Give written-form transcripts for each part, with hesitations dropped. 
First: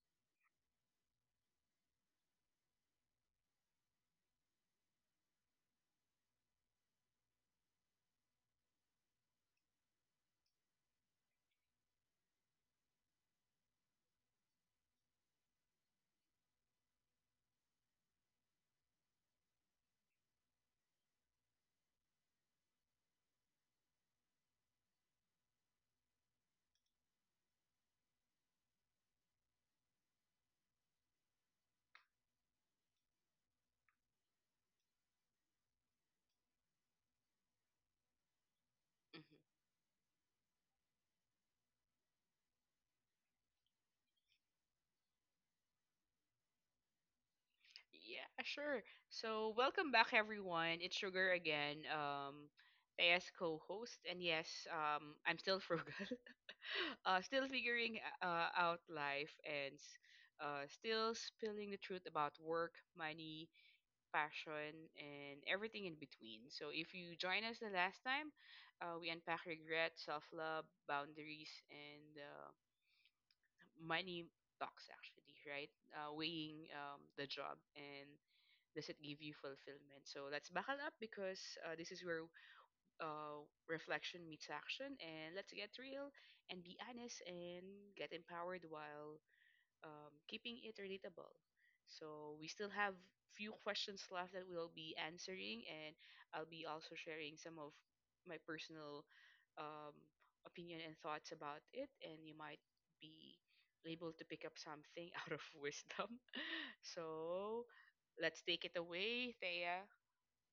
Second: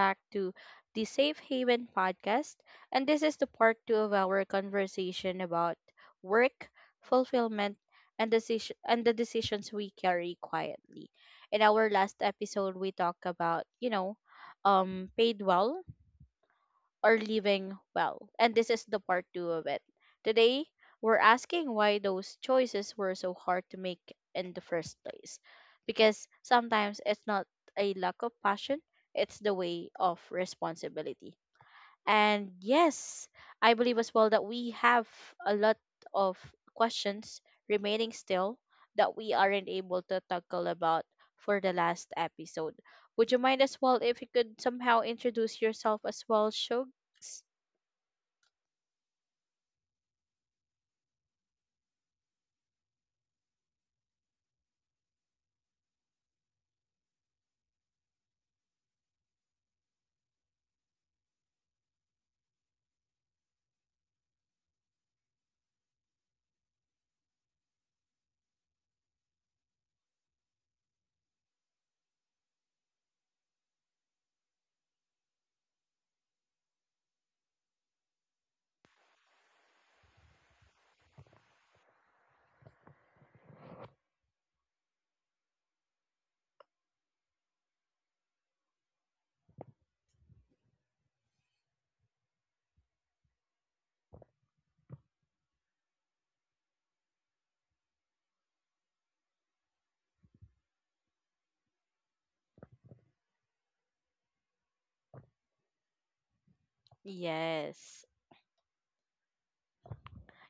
back to the Safe Haven podcast. And this is the part two of our conversation about work, fulfillment, and the decisions we carry quietly. In our last episode, we talked about, paid well or living well. And this is the part two of it. Today, we're asking why those choices were so hard to make in the first place. Because sometimes it's not a lack of passion, it's the way of responsibility. And yes, I believe as well that we have a lot of questions remaining still that Mhm. we aren't able to tackle about for the last episode. Would you mind as well if you could somehow introduce yourself as well, Shugs? Yeah, sure. So, welcome back, everyone. It's Sugar again, as co-host, and yes, I'm still frugal, still figuring out life, and still spilling the truth about work, money, passion, and everything in between. So, if you join us the last time, we unpack regret, self-love, boundaries, and money talks actually, right? Weighing, the job, and does it give you fulfillment? So let's buckle up, because this is where reflection meets action, and let's get real and be honest and get empowered while keeping it relatable. So we still have few questions left that we'll be answering, and I'll be also sharing some of my personal, um, opinion and thoughts about it, and you might be able to pick up something out of wisdom. So Yes. let's take it away, Thea.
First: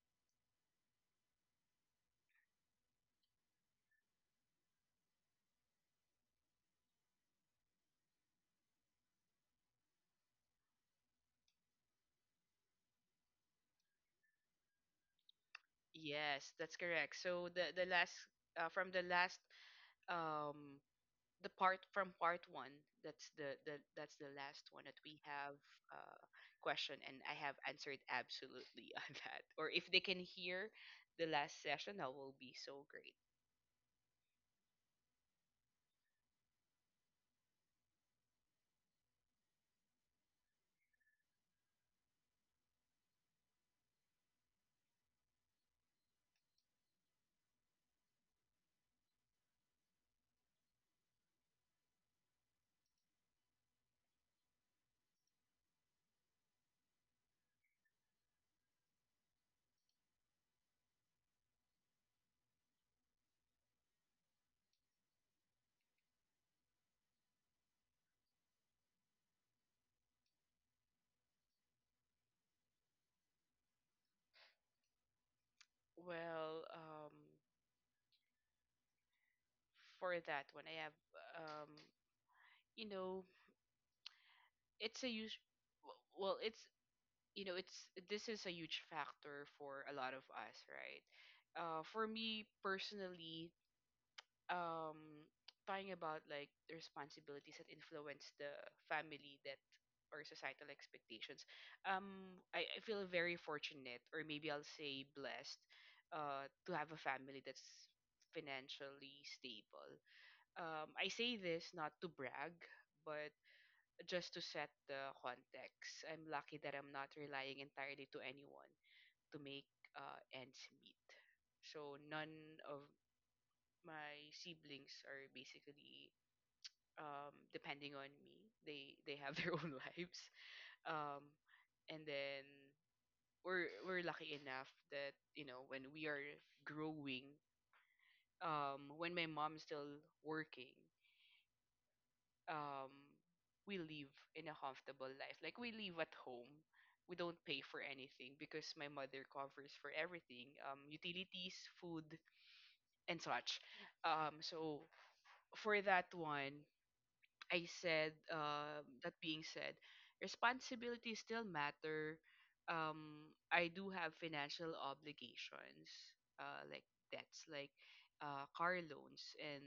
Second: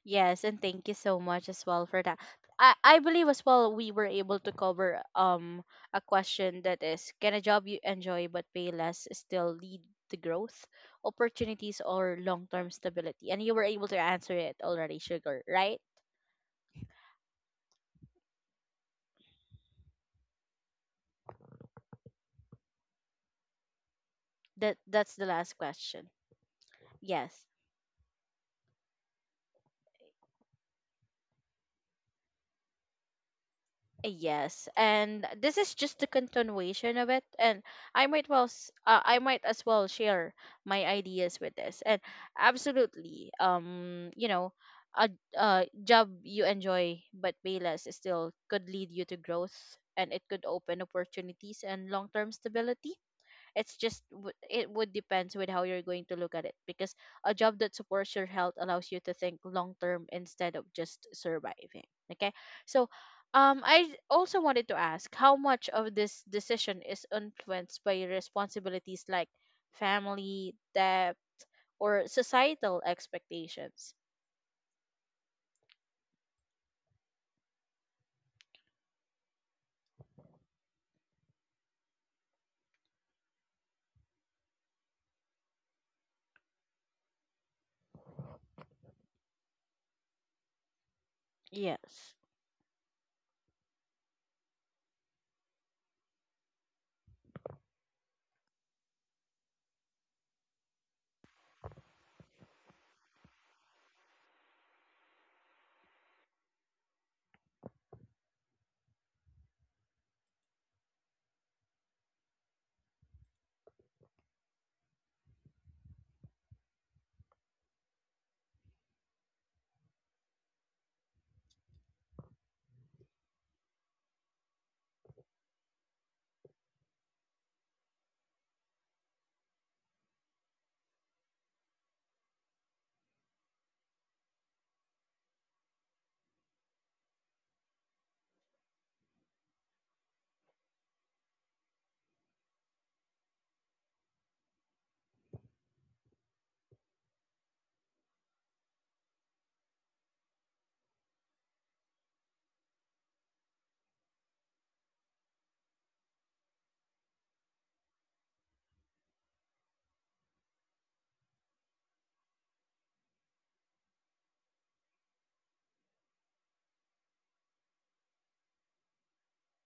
Yes, and thank you so much as well for that. I believe as well we were able to cover a question that is, can a job you enjoy but pay less still lead to growth, opportunities, or long term stability? And you were able to answer it already, Sugar, right? Yes, that's correct. So the last, from the last, um the part from part one, that's the that's the last That one that we that's the have, last question. uh, question, and I Yes. have answered absolutely on that. Or if they can hear the last session, that will be so great. Yes, and this is just the continuation of it, and I might as well share my ideas with this. And absolutely, a, a job you enjoy but pay less is still could lead you to growth, and it could open opportunities and long term stability. It's just it would depends with how you're going to look at it, because a job that supports your health allows you to think long term instead of just surviving. Okay. So I also wanted to ask, how much of this decision is influenced by responsibilities like family debt or societal expectations? Well, for that one I have, um you know it's a huge, well it's, it's, this is a huge factor for a lot of us, right? For Yes. me personally, um talking about, like, the responsibilities that influence the family, that, or societal expectations. I feel very fortunate, or maybe I'll say blessed, to have a family that's financially stable. I say this not to brag, but just to set the context. I'm lucky that I'm not relying entirely to anyone to make, ends meet. So none of my siblings are basically, depending on me. They have their own lives, um, and then we're lucky enough that, when we are growing, when my mom's still working, um, we live in a comfortable life. Like, we live at home. We don't pay for anything because my mother covers for everything: utilities, food, and such. So for that one, I said, that being said, responsibilities still matter. I do have financial obligations, like debts, like car loans, and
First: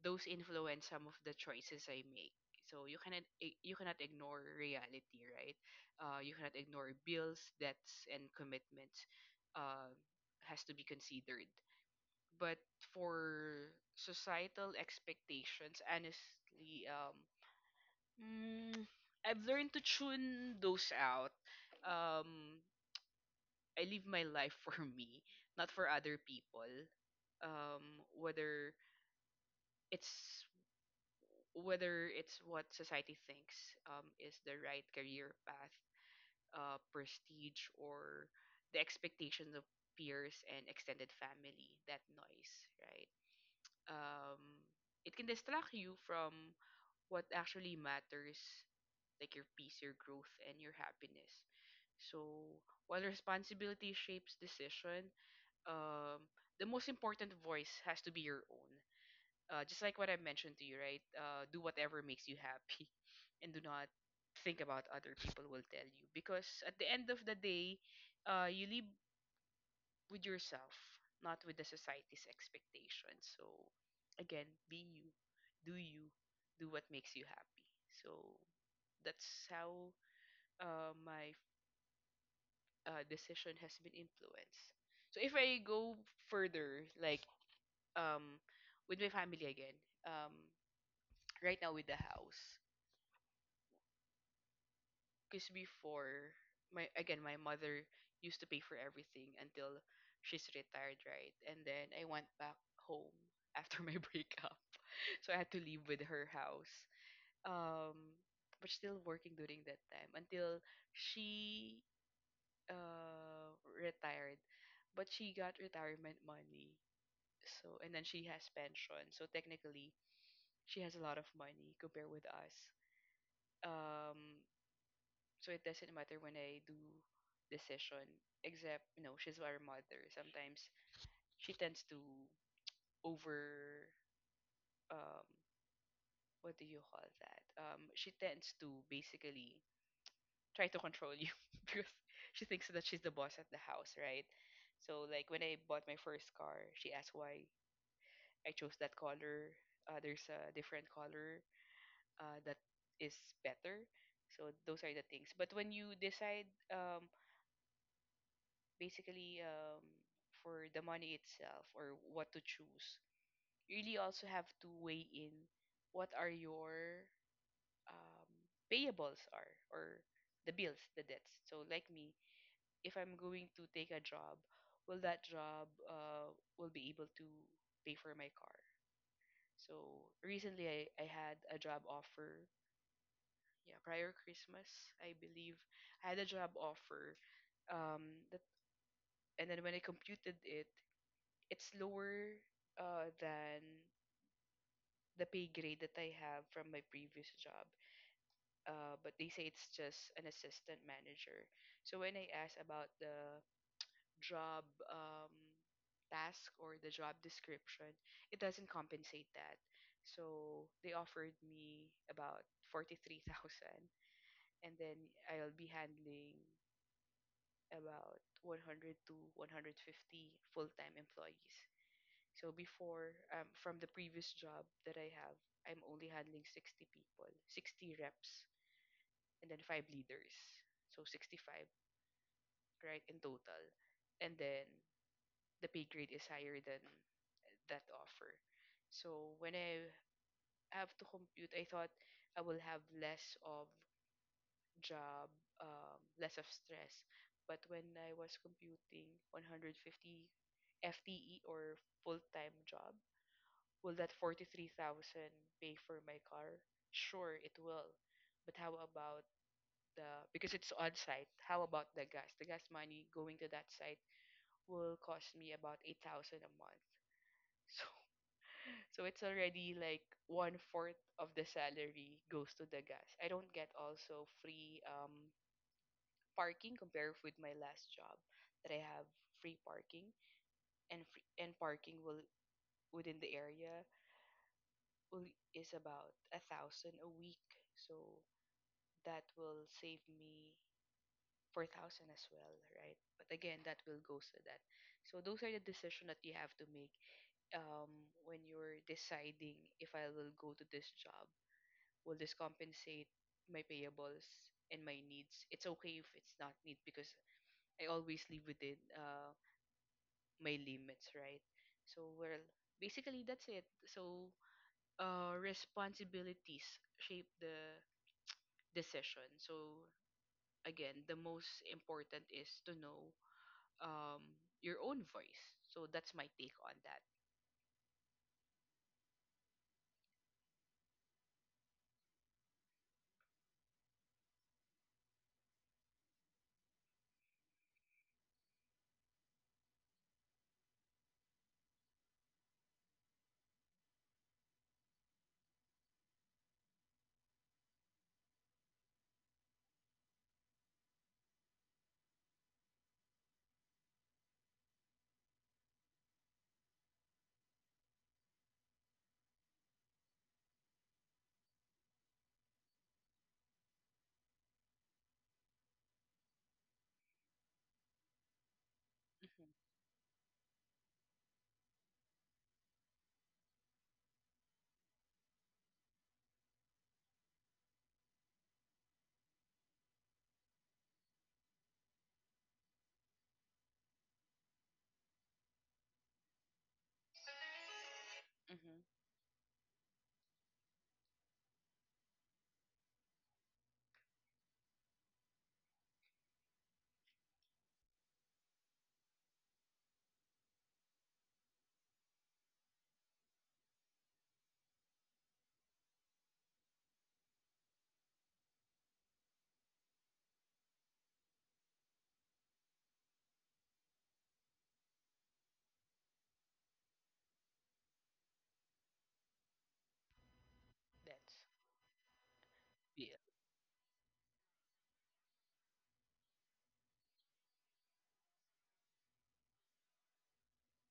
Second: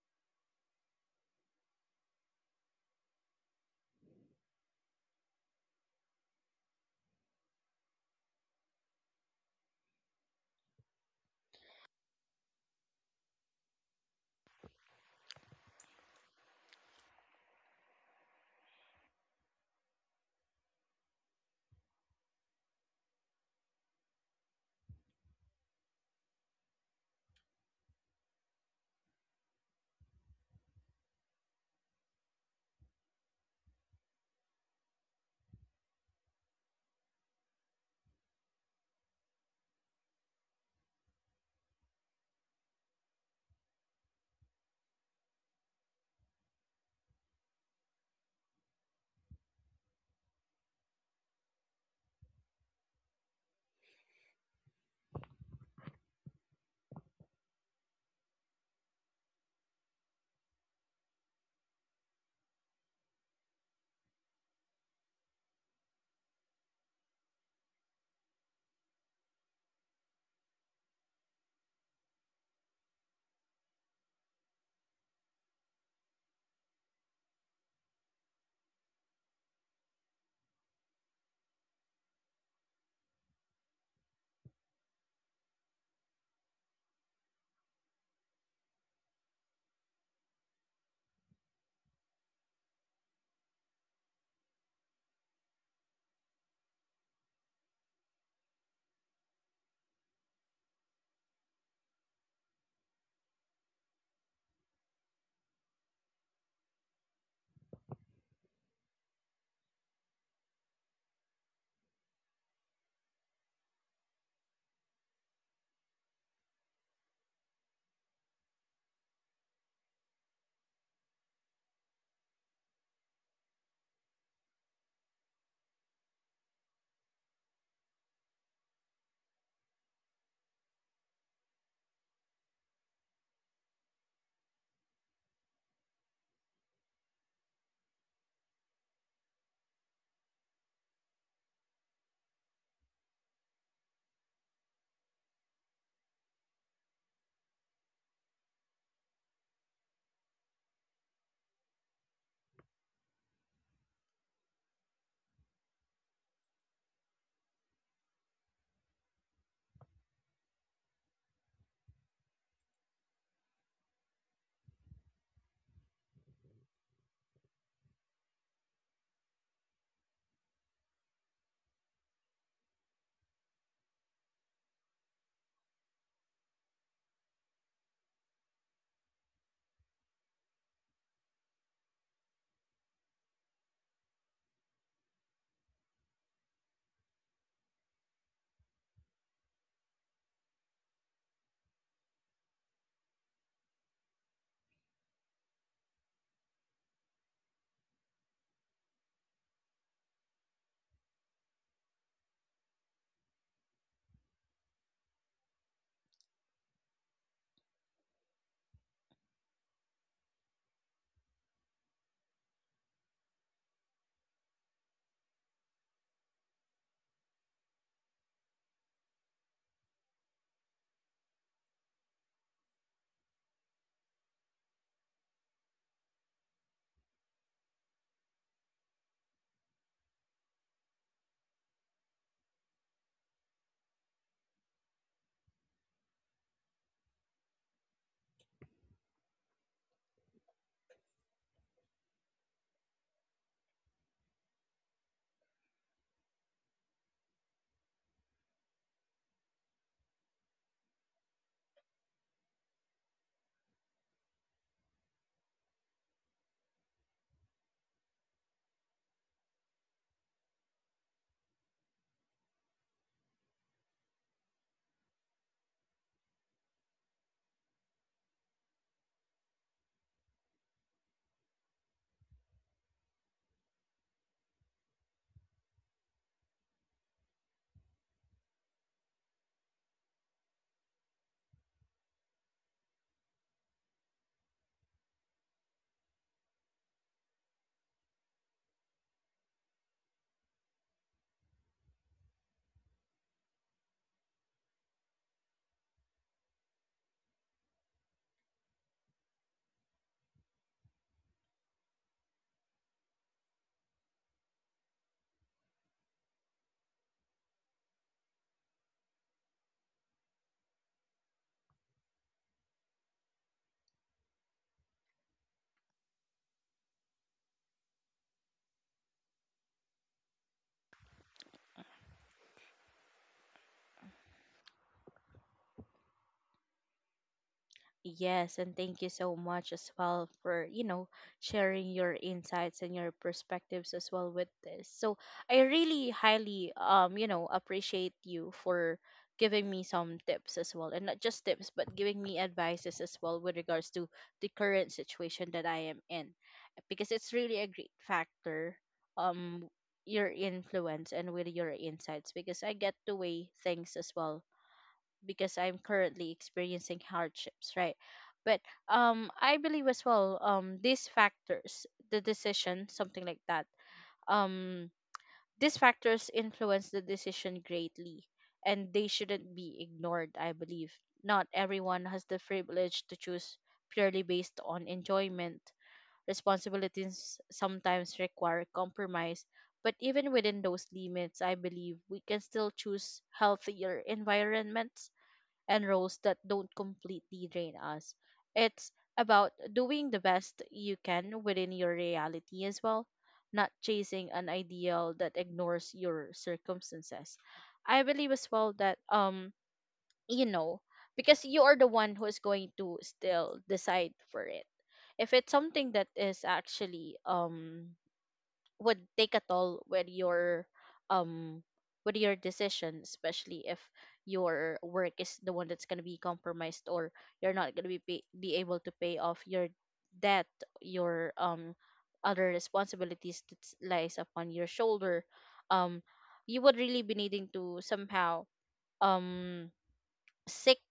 those influence some of the choices I make. So you cannot, you cannot ignore reality, right? You cannot ignore bills, debts, and commitments. Uh, has to be considered. But for societal expectations, honestly, Mm, I've learned to tune those out. Um, I live my life for me, not for other people. Um, whether it's whether it's what society thinks, is the right career path, prestige, or the expectations of peers and extended family — that noise, right? Um, it can distract you from what actually matters, like your peace, your growth, and your happiness. So, while responsibility shapes decision, um, the most important voice has to be your own. Just like what I mentioned to you, right? Do whatever makes you happy, and do not think about other people will tell you. Because at the end of the day, you live with yourself, not with the society's expectations. So, again, be you, do what makes you happy. So that's how, my decision has been influenced. So if I go further, like, um, with my family again, um, right now with the house, because before, my mother used to pay for everything until she's retired, right? And then I went back home after my breakup, so I had to leave with her house. Um, but still working during that time until she, retired. But she got retirement money, so, and then she has pension. So technically, she has a lot of money compared with us. Um, so it doesn't matter when I do decision, except, she's our mother. Sometimes she tends to over. Um, what do you call that? She tends to basically try to control you because she thinks that she's the boss at the house, right? So like when I bought my first car, she asked why I chose that color. There's a different color, that is better. So those are the things. But when you decide, basically, for the money itself or what to choose, you really also have to weigh in what are your, um, payables are, or the bills, the debts. So like me, if I'm going to take a job, will that job, will be able to pay for my car? So recently I had a job offer, yeah, prior Christmas, I believe, I had a job offer. That, and then when I computed it, it's lower, than the pay grade that I have from my previous job. But they say it's just an assistant manager. So when I asked about the job, task or the job description, it doesn't compensate that. So they offered me about 43,000, and then I'll be handling about 100 to 150 full-time employees. So before, from the previous job that I have, I'm only handling 60 people, 60 reps, and then five leaders. So 65, right, in total. And then the pay grade is higher than that offer. So when I have to compute, I thought I will have less of job, less of stress. But when I was computing 150 FTE or full-time job, will that 43,000 pay for my car? Sure, it will. But how about the, because it's on site, how about the gas? The gas money going to that site will cost me about 8,000 a month. So so it's already like one fourth of the salary goes to the gas. I don't get also free, parking, compared with my last job that I have free parking. And parking will, within the area, will, is about 1,000 a week, so that will save me 4,000 as well, right? But again that will go, so that, so those are the decision that you have to make, when you're deciding, if I will go to this job, will this compensate my payables and my needs? It's okay if it's not need, because I always live within, my limits, right? So, well, basically that's it. So, responsibilities shape the decision. So, again, the most important is to know, um, your own voice. So, that's my take on that. Yes, and thank you so much as well for, sharing your insights and your perspectives as well with this. So I really highly appreciate you for giving me some tips as well. And not just tips, but giving me advices as well with regards to the current situation that I am in. Because it's really a great factor, um, your influence and with your insights, because I get to weigh things as well because I'm currently experiencing hardships, right? But I believe as well, these factors, the decision, something like that. Um, these factors influence the decision greatly, and they Mm-hmm. shouldn't be ignored. I believe not everyone has the privilege to choose purely based on enjoyment. Responsibilities sometimes require compromise, but even within those limits, I believe we can still choose healthier environments and roles that don't completely drain us. It's Mm-hmm. about doing the best you can within your reality as well, not chasing an ideal that ignores your circumstances. I believe as well that, you know because you are the one who is going to still decide for it. If it's something that is actually, would take a toll with your, um with your decision, especially if your work is the one that's gonna be compromised, or you're not gonna be be able to pay off your debt, your That's, other yeah. responsibilities that lies upon your shoulder. Um, you would really be needing to somehow um seek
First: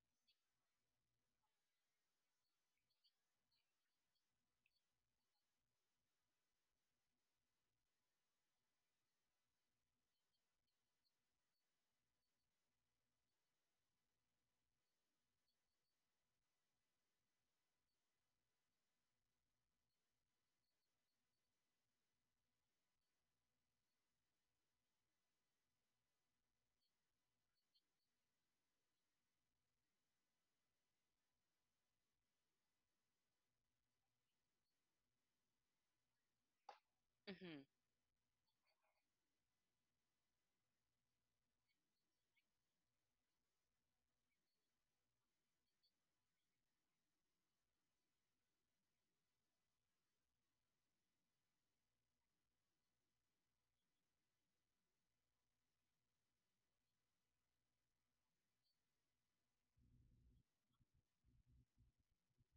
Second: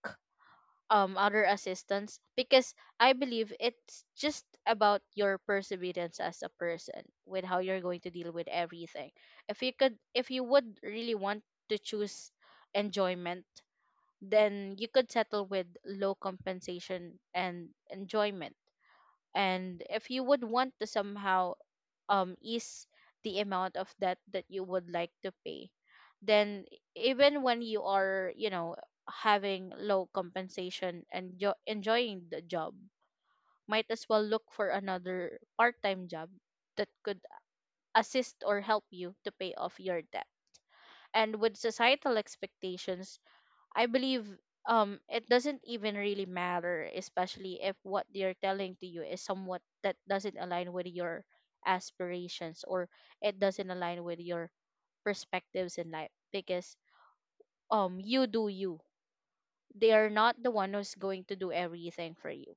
other assistance, because I believe it's just about your perseverance as a person with how you're going to deal with everything. If you would really want to choose enjoyment, then you could settle with low compensation and enjoyment. And if you would want to somehow ease the amount of debt that you would like to pay, then even when you are, having low compensation and enjoying the job, might as well look for another part-time job that could Mm-hmm. assist or help you to pay off your debt. And with societal expectations, I believe it doesn't even really matter, especially if what they're telling to you is somewhat that doesn't align with your aspirations, or it doesn't align with your perspectives in life. Because you do you. They are not the one who's going to do everything for you.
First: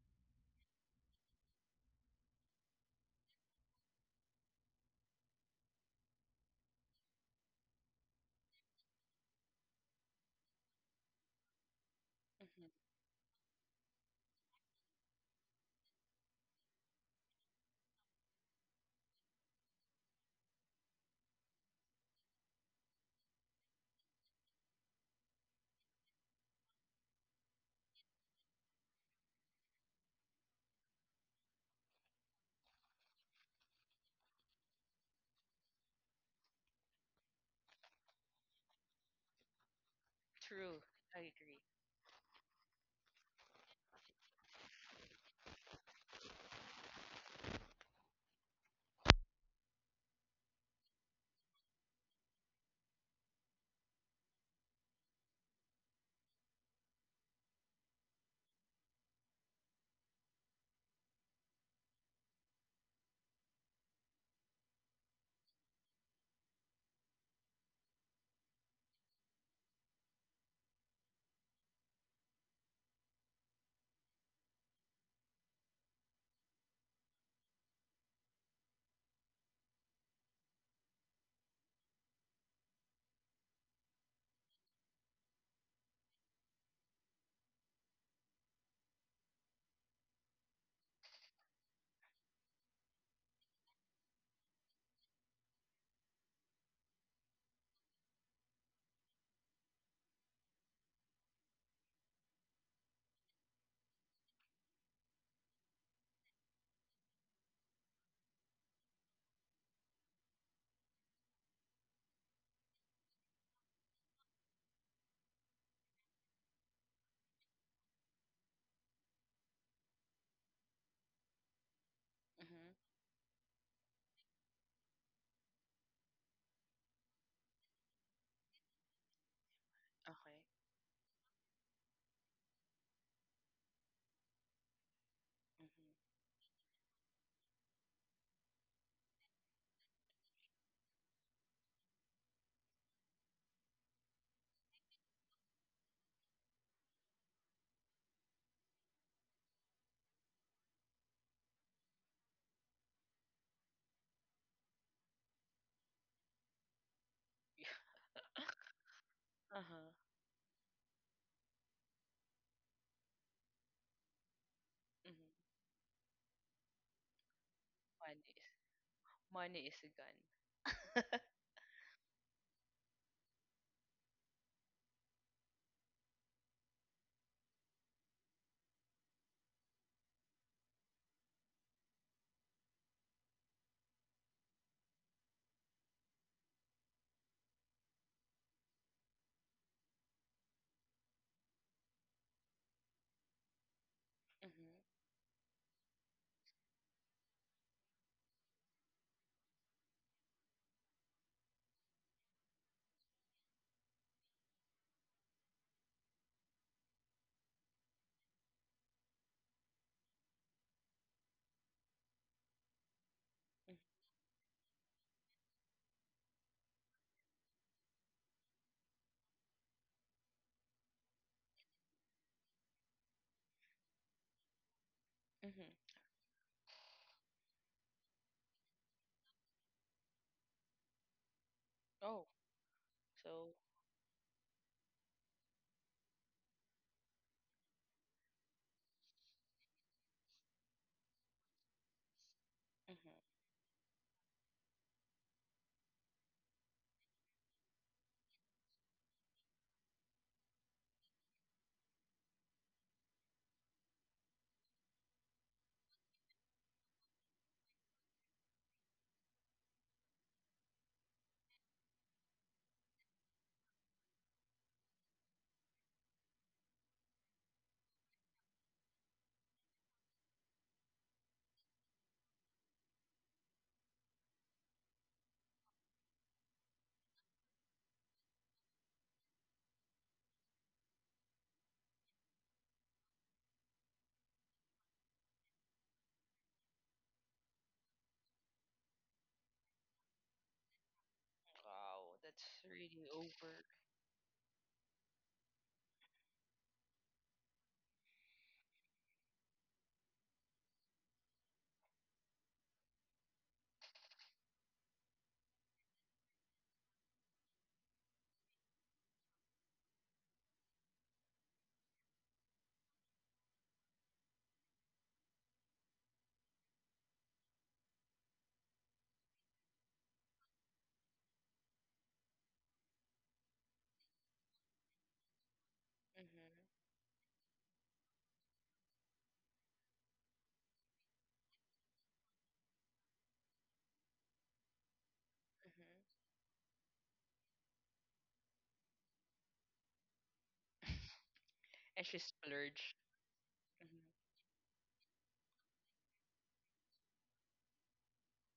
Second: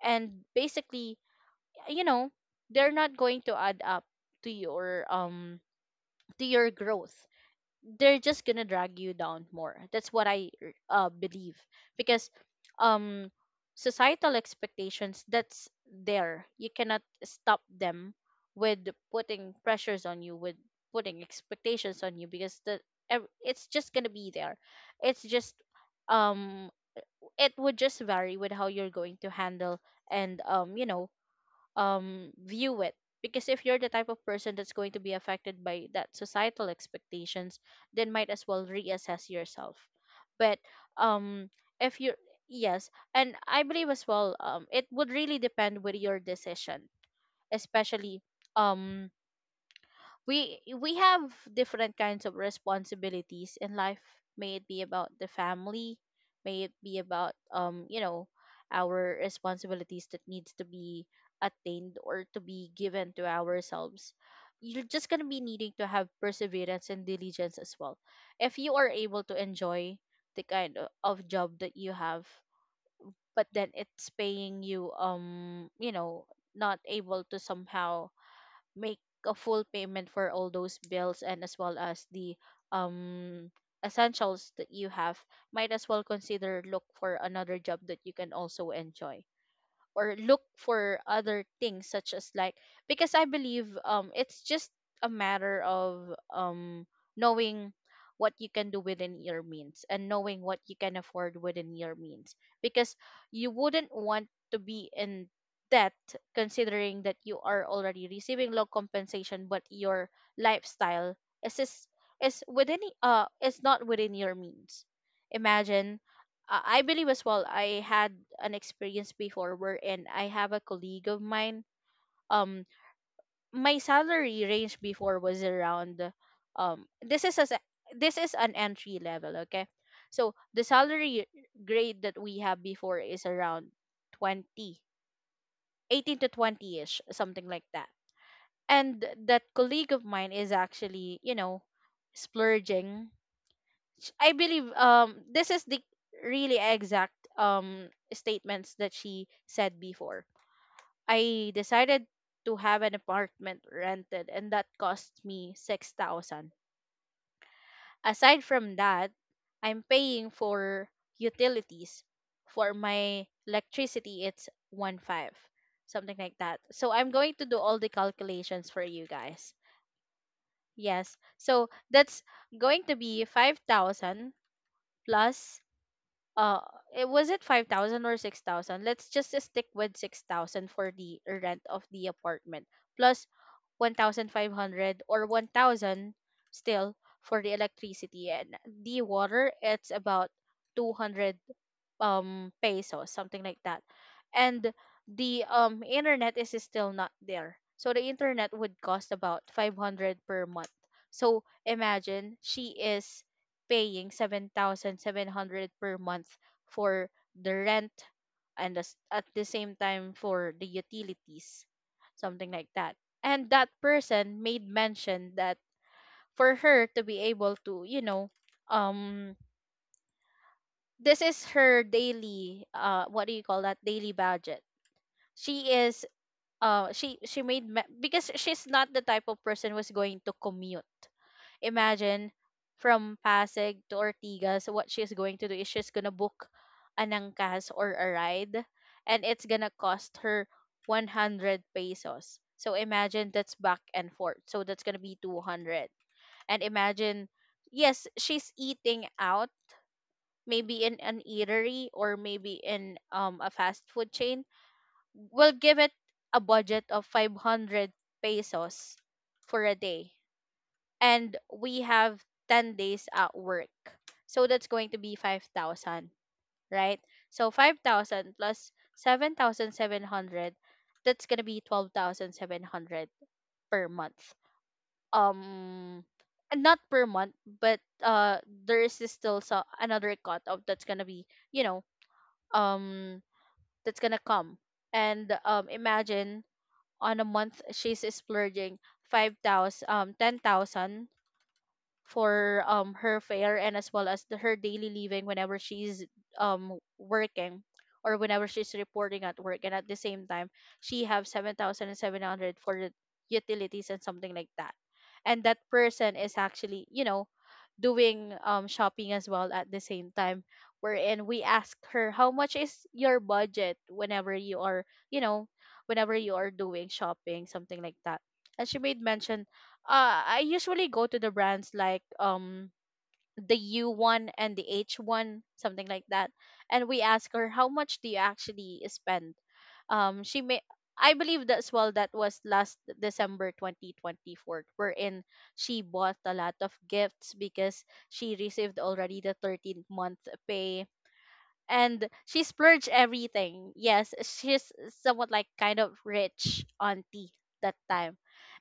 And basically, you know, they're not going to add up to your, to your growth. They're just gonna drag you down more. That's what I believe, because Mm-hmm. um societal expectations, that's there. You cannot stop them with putting pressures on you, with putting expectations on you, because the it's just gonna be there. It's just, um it would just vary with how you're going to handle and, view it. Because if you're the type of person that's going to be affected by that societal expectations, then might as well reassess yourself. But True. I um agree. if you yes, and I believe as well, it would really depend with your decision, especially, um we have different kinds of responsibilities in life. May it be about the family, may it be about, our responsibilities that needs to be attained or to be given to ourselves. You're just going to be needing to have perseverance and diligence as well. If you are able to enjoy the kind of job that you have, but then it's paying you, you know not able to somehow make a full payment for all those bills and as well as the um essentials that you have, might as well consider, look for another job that you can also enjoy, or look for other things such as like, because I believe it's just a matter of, knowing what you can do within your means, and knowing what you can afford within your means. Because you wouldn't want to be in debt, considering that you are already receiving low compensation but your lifestyle is is, is is not within your means. Imagine, I believe as well, I had an experience before, where, and I have a colleague of mine, um Mm-hmm. my salary range before was around, um this is as a, this is an entry level. Okay. So Okay. the salary grade that we have before is around 20, Mm-hmm. 18 to 20 ish something like that. And that colleague of mine is actually, you know, splurging. I believe this is the really exact statements that she said before. "I decided to have an apartment rented and that cost me 6,000. Yeah. Aside from that, I'm Uh-huh. paying for utilities. For my electricity, it's one five, Mm-hmm. something like that." So I'm going to do all the Money is calculations for you guys. money is a Yes. gun. So that's going to be 5,000 plus, uh it was it 5,000 or 6,000? Let's just stick with 6,000 for the rent of the apartment, plus 1,500 or 1,000, still, for the electricity. And the water, it's about 200, pesos, something like that. And the internet is still not there. So the internet would cost about 500 per month. So imagine, she is paying 7,700 per month for the rent and the, at the same time, for the utilities, something like that. And that Mm-hmm. person made mention that, for her to be able to, you know, um this is her daily, what do you call that, daily budget. She Mm-hmm. is, she made because she's not the type of person who's going to commute. Oh, Imagine, from so. Pasig to Ortigas, what she's going to do is, she's gonna book an angkas or a ride, and it's gonna cost her 100 pesos. So imagine, Mm-hmm. that's back and forth, so that's gonna be 200. And imagine, yes, she's eating out, maybe in an eatery or maybe in, a fast food chain. We will give it a budget of 500 pesos for a day, and we have 10 days at work, so that's going to be 5,000, right? So 5,000 plus 7,700, that's going to be 12,700 per month. um and not per month, but, there is still, so another cut of that's going to be, you know, um that's gonna come. And imagine, on a month she's splurging 5,000, 10,000 Wow, for, that's really her fare over. and as well as the, her daily living whenever she's working, or whenever she's reporting at work. And at the same time, she have 7,700 for the utilities and something like that. And that person is actually, you know, doing shopping as well at the same time, wherein we ask her, how much is your budget whenever you are, you know, whenever you are doing shopping, something like that? And she made mention, I usually go to the brands like, the U one and the H one, something like that. Mm-hmm, And we ask her, how much do you actually spend? She may, I believe that's, well, that was last December 2024, wherein she bought mm-hmm. a lot of gifts because she received already the 13th month pay, and And she she splurged splurged. everything. Mm-hmm, Yes, she's somewhat like kind of rich auntie that time.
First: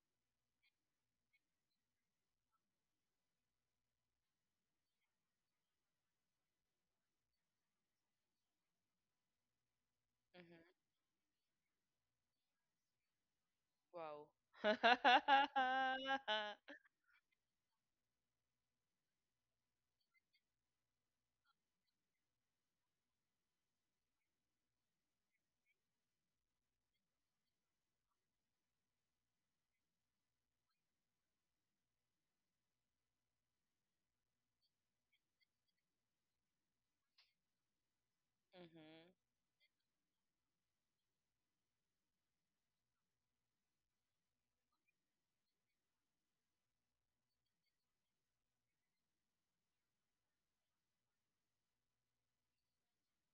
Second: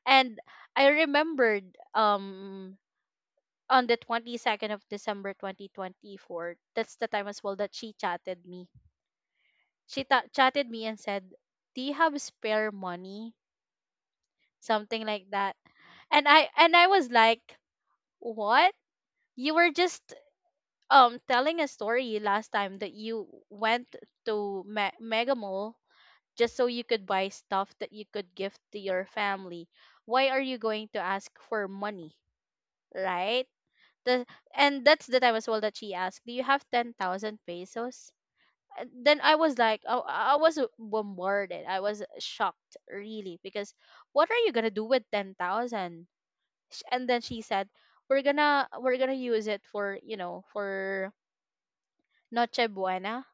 And I remembered on the 22nd of December 2024. That's the time as well that she chatted me. Chatted mm-hmm. me and said, "Do you have spare money?" Wow. Something like that. And I and Mm-hmm. I was like, "What? You were just telling a story last time that you went to Mega Mall just so you could buy stuff that you could give to your family. Why are you going to ask for money?" Right? The, and that's the time as well that she asked, "Do you have 10,000 pesos?" And then I was like, I was bombarded. I was shocked, really, because what are you gonna do with 10,000? And then she said, "We're gonna use it for for Noche Buena,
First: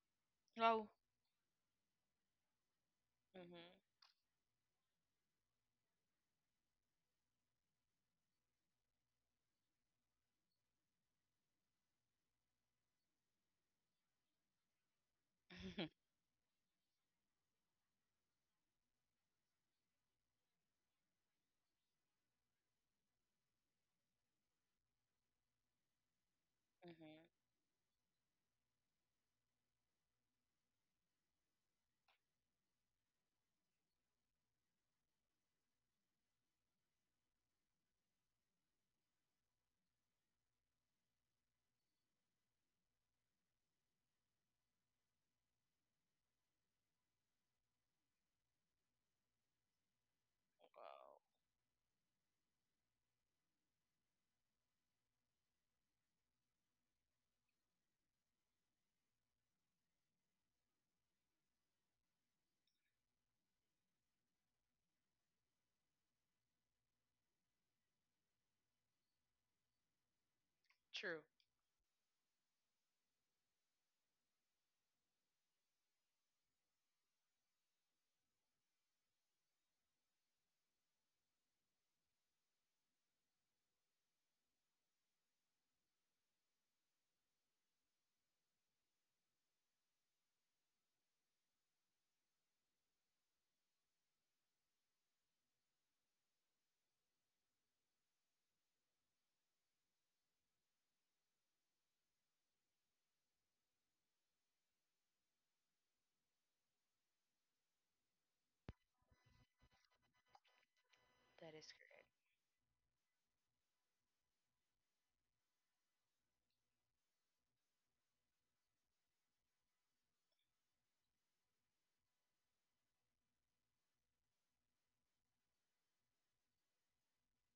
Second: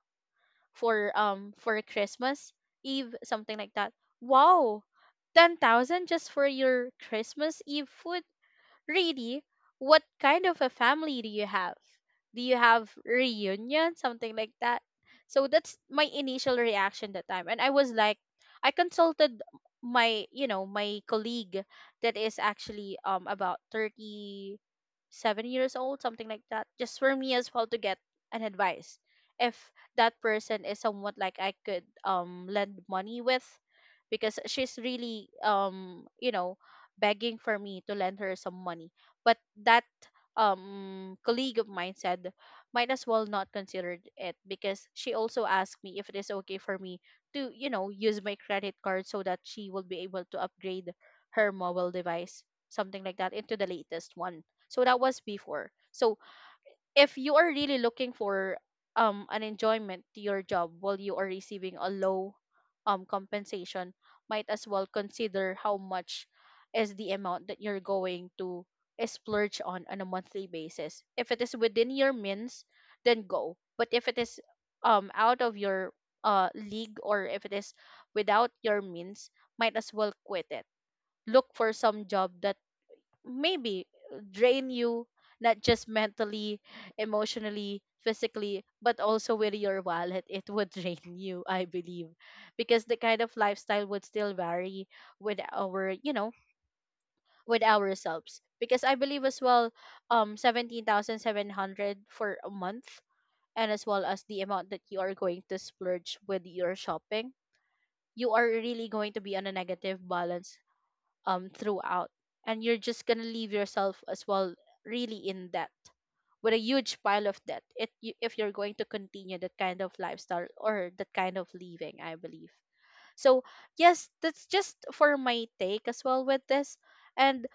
Wow. For Christmas Eve, something like Mm-hmm. that." Wow, 10,000 just for your Christmas Eve food? Really? What kind of a family do you have? Do you have reunion, something like that? So that's my initial reaction that time, and I was like, I consulted my my colleague that is actually about 37 years old, something like that, just for me Mm-hmm. as well to get an advice if that person is somewhat like I could lend money with, because she's really begging for me to lend her some money. But that colleague of mine said, might as well not consider it, because she also asked me if it is okay for me to use my credit card so that she will be able to upgrade Wow. her mobile device, something like that, into the latest one. So that was before. So if you are really looking for an enjoyment to your job while you are receiving a low compensation, might as well consider how much is the amount that you're going to splurge on a monthly basis. True. If it is within your means, then go. But if it is out of your league, or if it is without your means, might as well quit it. Look for some job that maybe drain you not just mentally, emotionally, physically, but also with your wallet. It would drain you, I believe, because the kind of lifestyle would still vary with our with ourselves. Because I believe as well, 17,700 for a month, and as well as the amount that you are going to splurge with your shopping, you are really going to be on a negative balance That is correct. throughout, and you're just going to leave yourself as well really in debt, with a huge pile of debt, if you're going to continue that kind of lifestyle or that kind of living, I believe. So yes, that's just for my take as well with this. And,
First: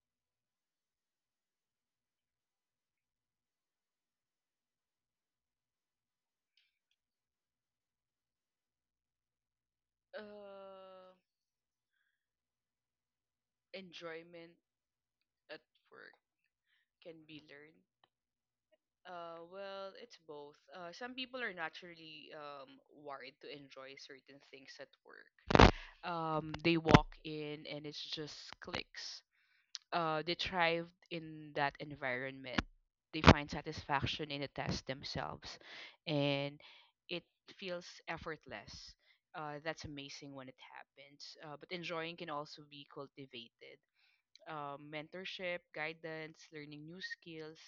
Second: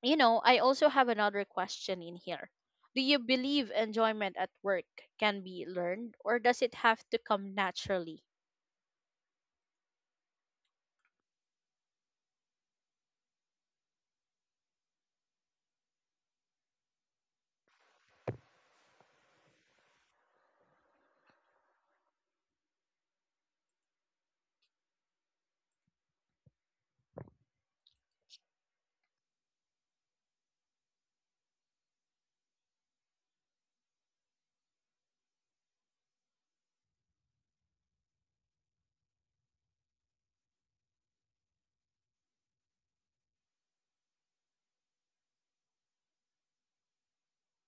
you know, I also have another question in here. Do you believe enjoyment at work can be learned, or does it have to come naturally? Uh, Enjoyment at work can be learned. Well, it's both. Some people are naturally, wired to enjoy certain things at work. They walk in and it's just clicks. They thrived in that environment. They find satisfaction in the test themselves, and it feels effortless. That's amazing when it happens. But enjoying can also be cultivated. Mentorship, guidance, learning new skills,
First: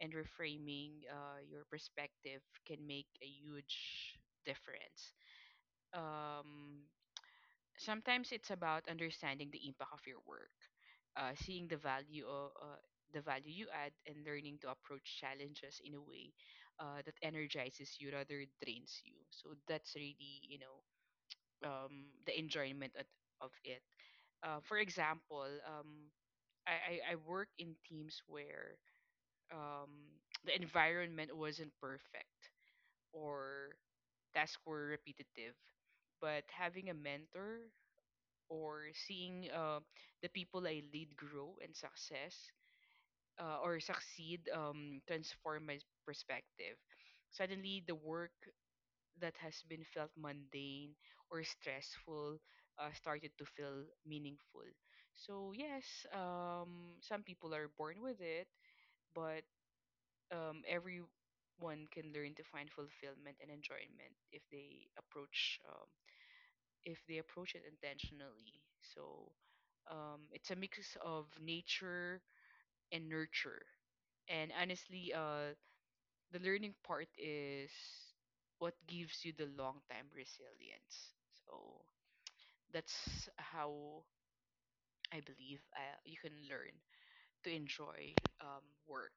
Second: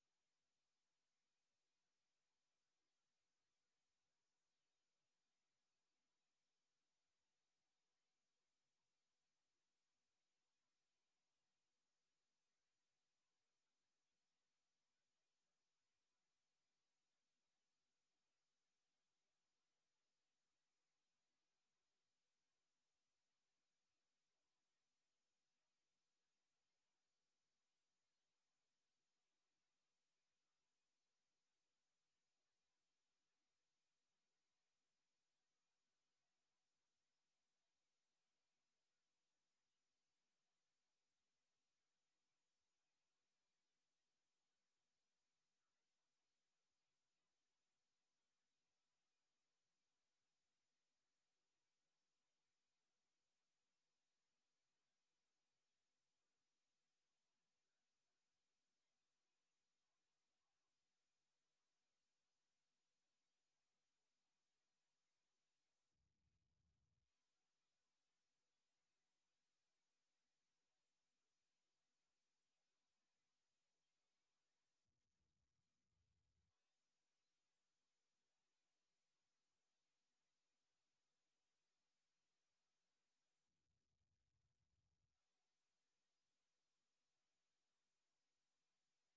and reframing, your perspective can make a huge difference. Um, Sometimes it's about understanding the impact of your work, seeing the value you add, and learning to approach challenges in a way, that energizes you rather drains you. So that's really, the enjoyment at, of it. For example, I work in teams where, the environment wasn't perfect or tasks were repetitive, but having a mentor or seeing, the people I lead grow and success or succeed, transform my perspective. Suddenly, the work that has been felt mundane or stressful, started to feel meaningful. So yes, some people are born with it, but, everyone can learn to find fulfillment and enjoyment if they approach, if they approach it intentionally. So, it's a mix of nature and nurture. And honestly, the learning part is what gives you the long time resilience. So that's how I believe, you can learn to enjoy, work.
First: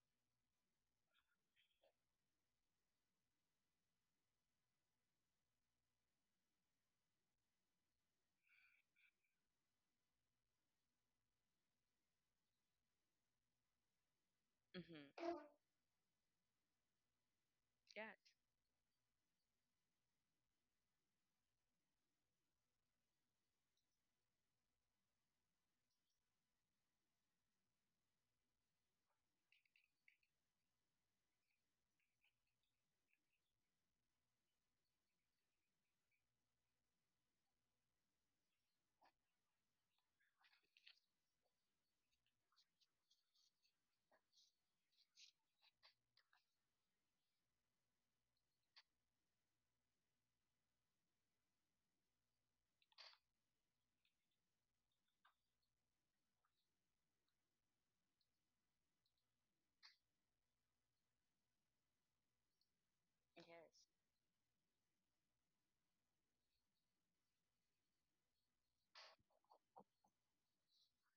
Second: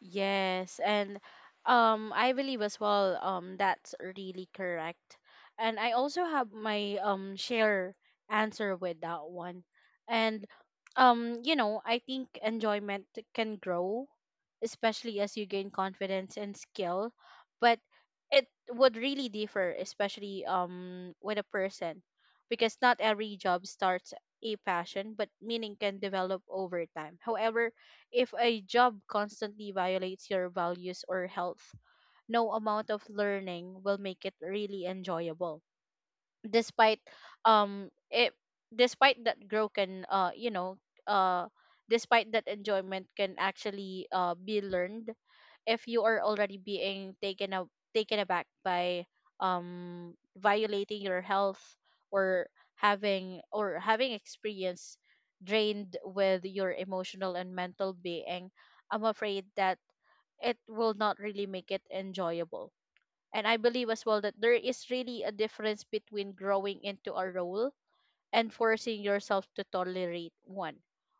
Yes, and I believe as well, that's really correct. And I also have my share answer with that one. And you know, I think enjoyment can grow, especially Mm-hmm. as you gain confidence and skill, but Yes. Yes. it would really differ, especially with a person, because not every job starts a passion, but meaning can develop over time. However, if a job constantly violates your values or health, no amount of learning will make it really enjoyable. despite um it despite that growth can uh you know uh Despite that, enjoyment can actually be learned. If you are already being taken aback by violating your health, or having experience drained with your emotional and mental being, I'm afraid that it will not really make it enjoyable. And I believe as well that there is really a difference between growing into a role and forcing yourself to tolerate one.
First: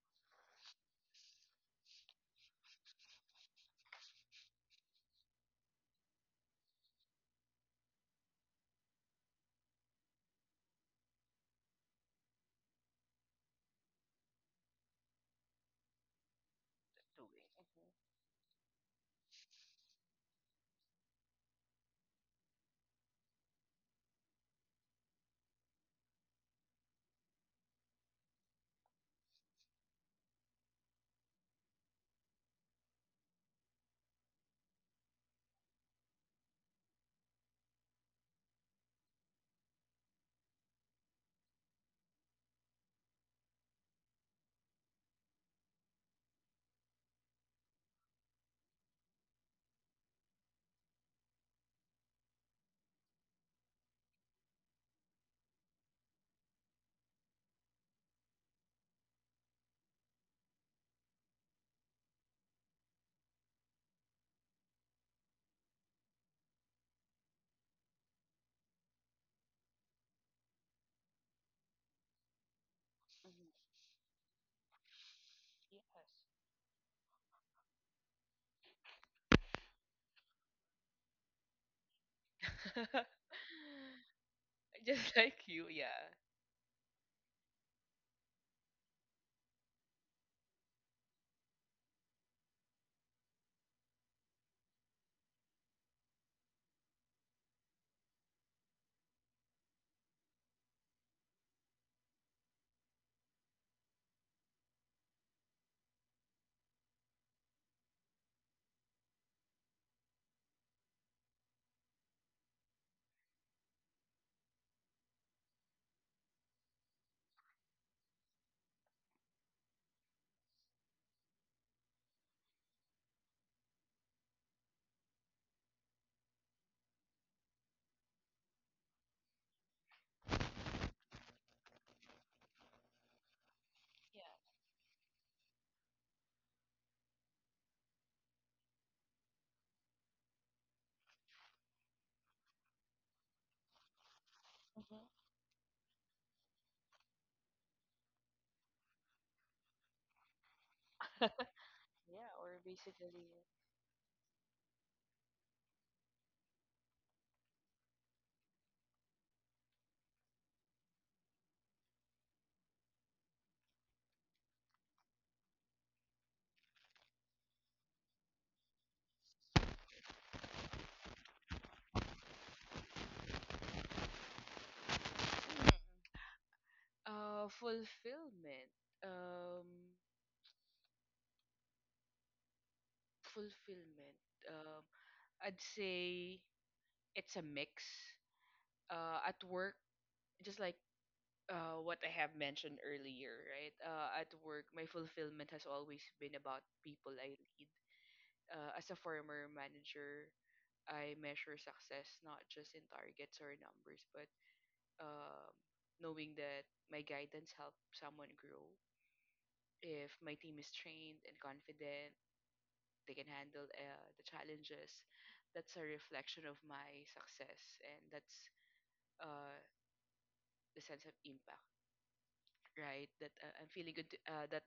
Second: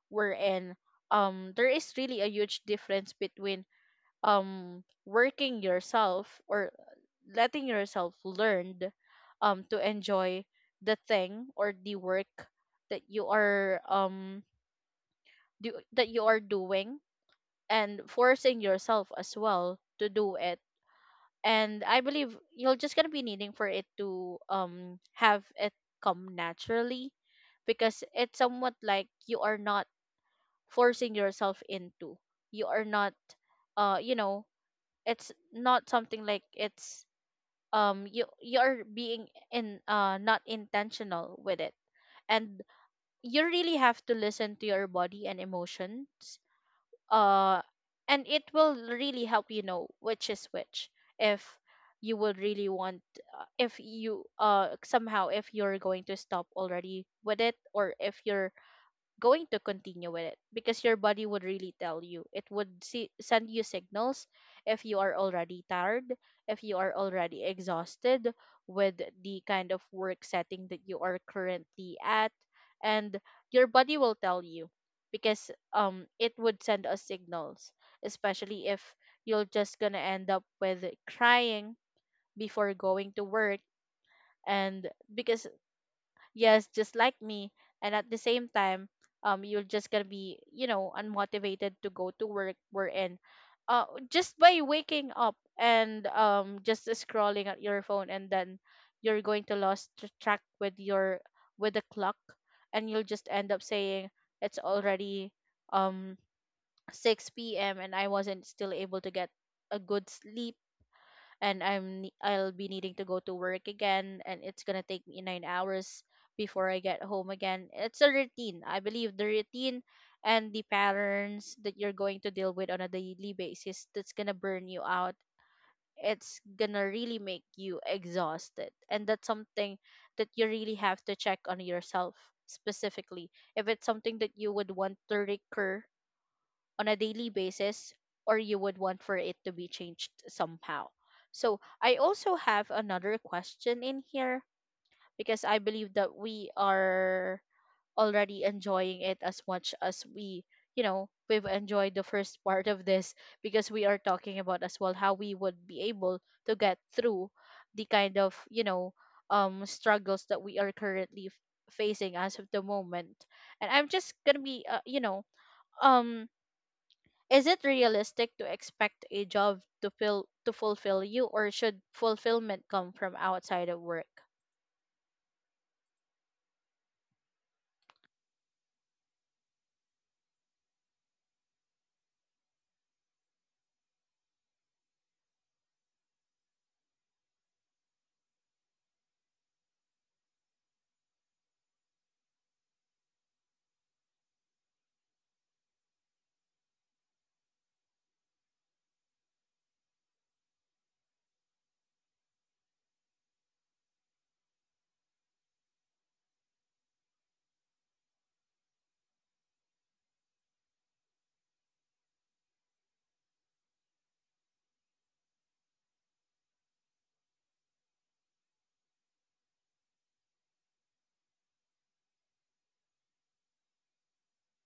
Wherein there is really a huge difference between working yourself, or letting yourself learn to enjoy the thing or the work that you are that you are doing, Doing. and forcing yourself as well to do it. And I believe you're just gonna be needing for it to have it come naturally, because it's somewhat like you are not forcing yourself into, you are not uh you know it's not something like it's you are being in not intentional with it. And you really have to listen to your body and emotions, uh and it will really help you know which is which. If you would really want, if you somehow, if you're going to stop already with it, or if you're going to continue with it, because your body would really tell you. Send you signals if you are already tired, if you are already exhausted with the kind of work setting that you are currently at, and your body will tell you, because it Hmm. would send us signals, especially if you're just gonna end up with crying before Hmm. going Yes. to work. And Just like because, you, yeah. yes, just like me. And at the same time, you're just gonna be, you know, unmotivated to go to work, we're in just by waking up and just scrolling at your phone, and then you're going to lose track with your, with the clock, and you'll just end up saying it's already um 6 p.m. and I wasn't still able to get a good sleep, and I'll be needing to go to work again, and it's gonna take me 9 hours before I get home again. It's a routine. I believe the routine and the patterns that you're going to deal with on a daily basis, that's gonna burn you out. It's gonna really make you exhausted. And that's something that you really have to check on yourself specifically, if it's something that you would want to recur on a daily basis, or you would want for it to be changed somehow. So I also have another question in here, Yeah. because I believe that we are already enjoying it as much as we, you know, we've enjoyed the Yeah, first or part of basically. this, because we are talking about as well how we would be able to get through the kind of, you know, struggles that we are currently facing as of the moment. And I'm just going to be you know, um is it realistic to expect a job to fill to fulfill you, or should fulfillment come from outside of work? Hmm. Fulfillment. Um Fulfillment. Um I'd say it's a mix. At work, just like what I have mentioned earlier, right? At work my fulfillment has always been about people I lead. As a former manager, I measure success not just in targets or numbers, but, um knowing that my guidance helped someone grow. If my team is trained and confident, they can handle, the challenges. That's a reflection of my success, and that's, uh, the sense of impact, right? That, I'm feeling good. That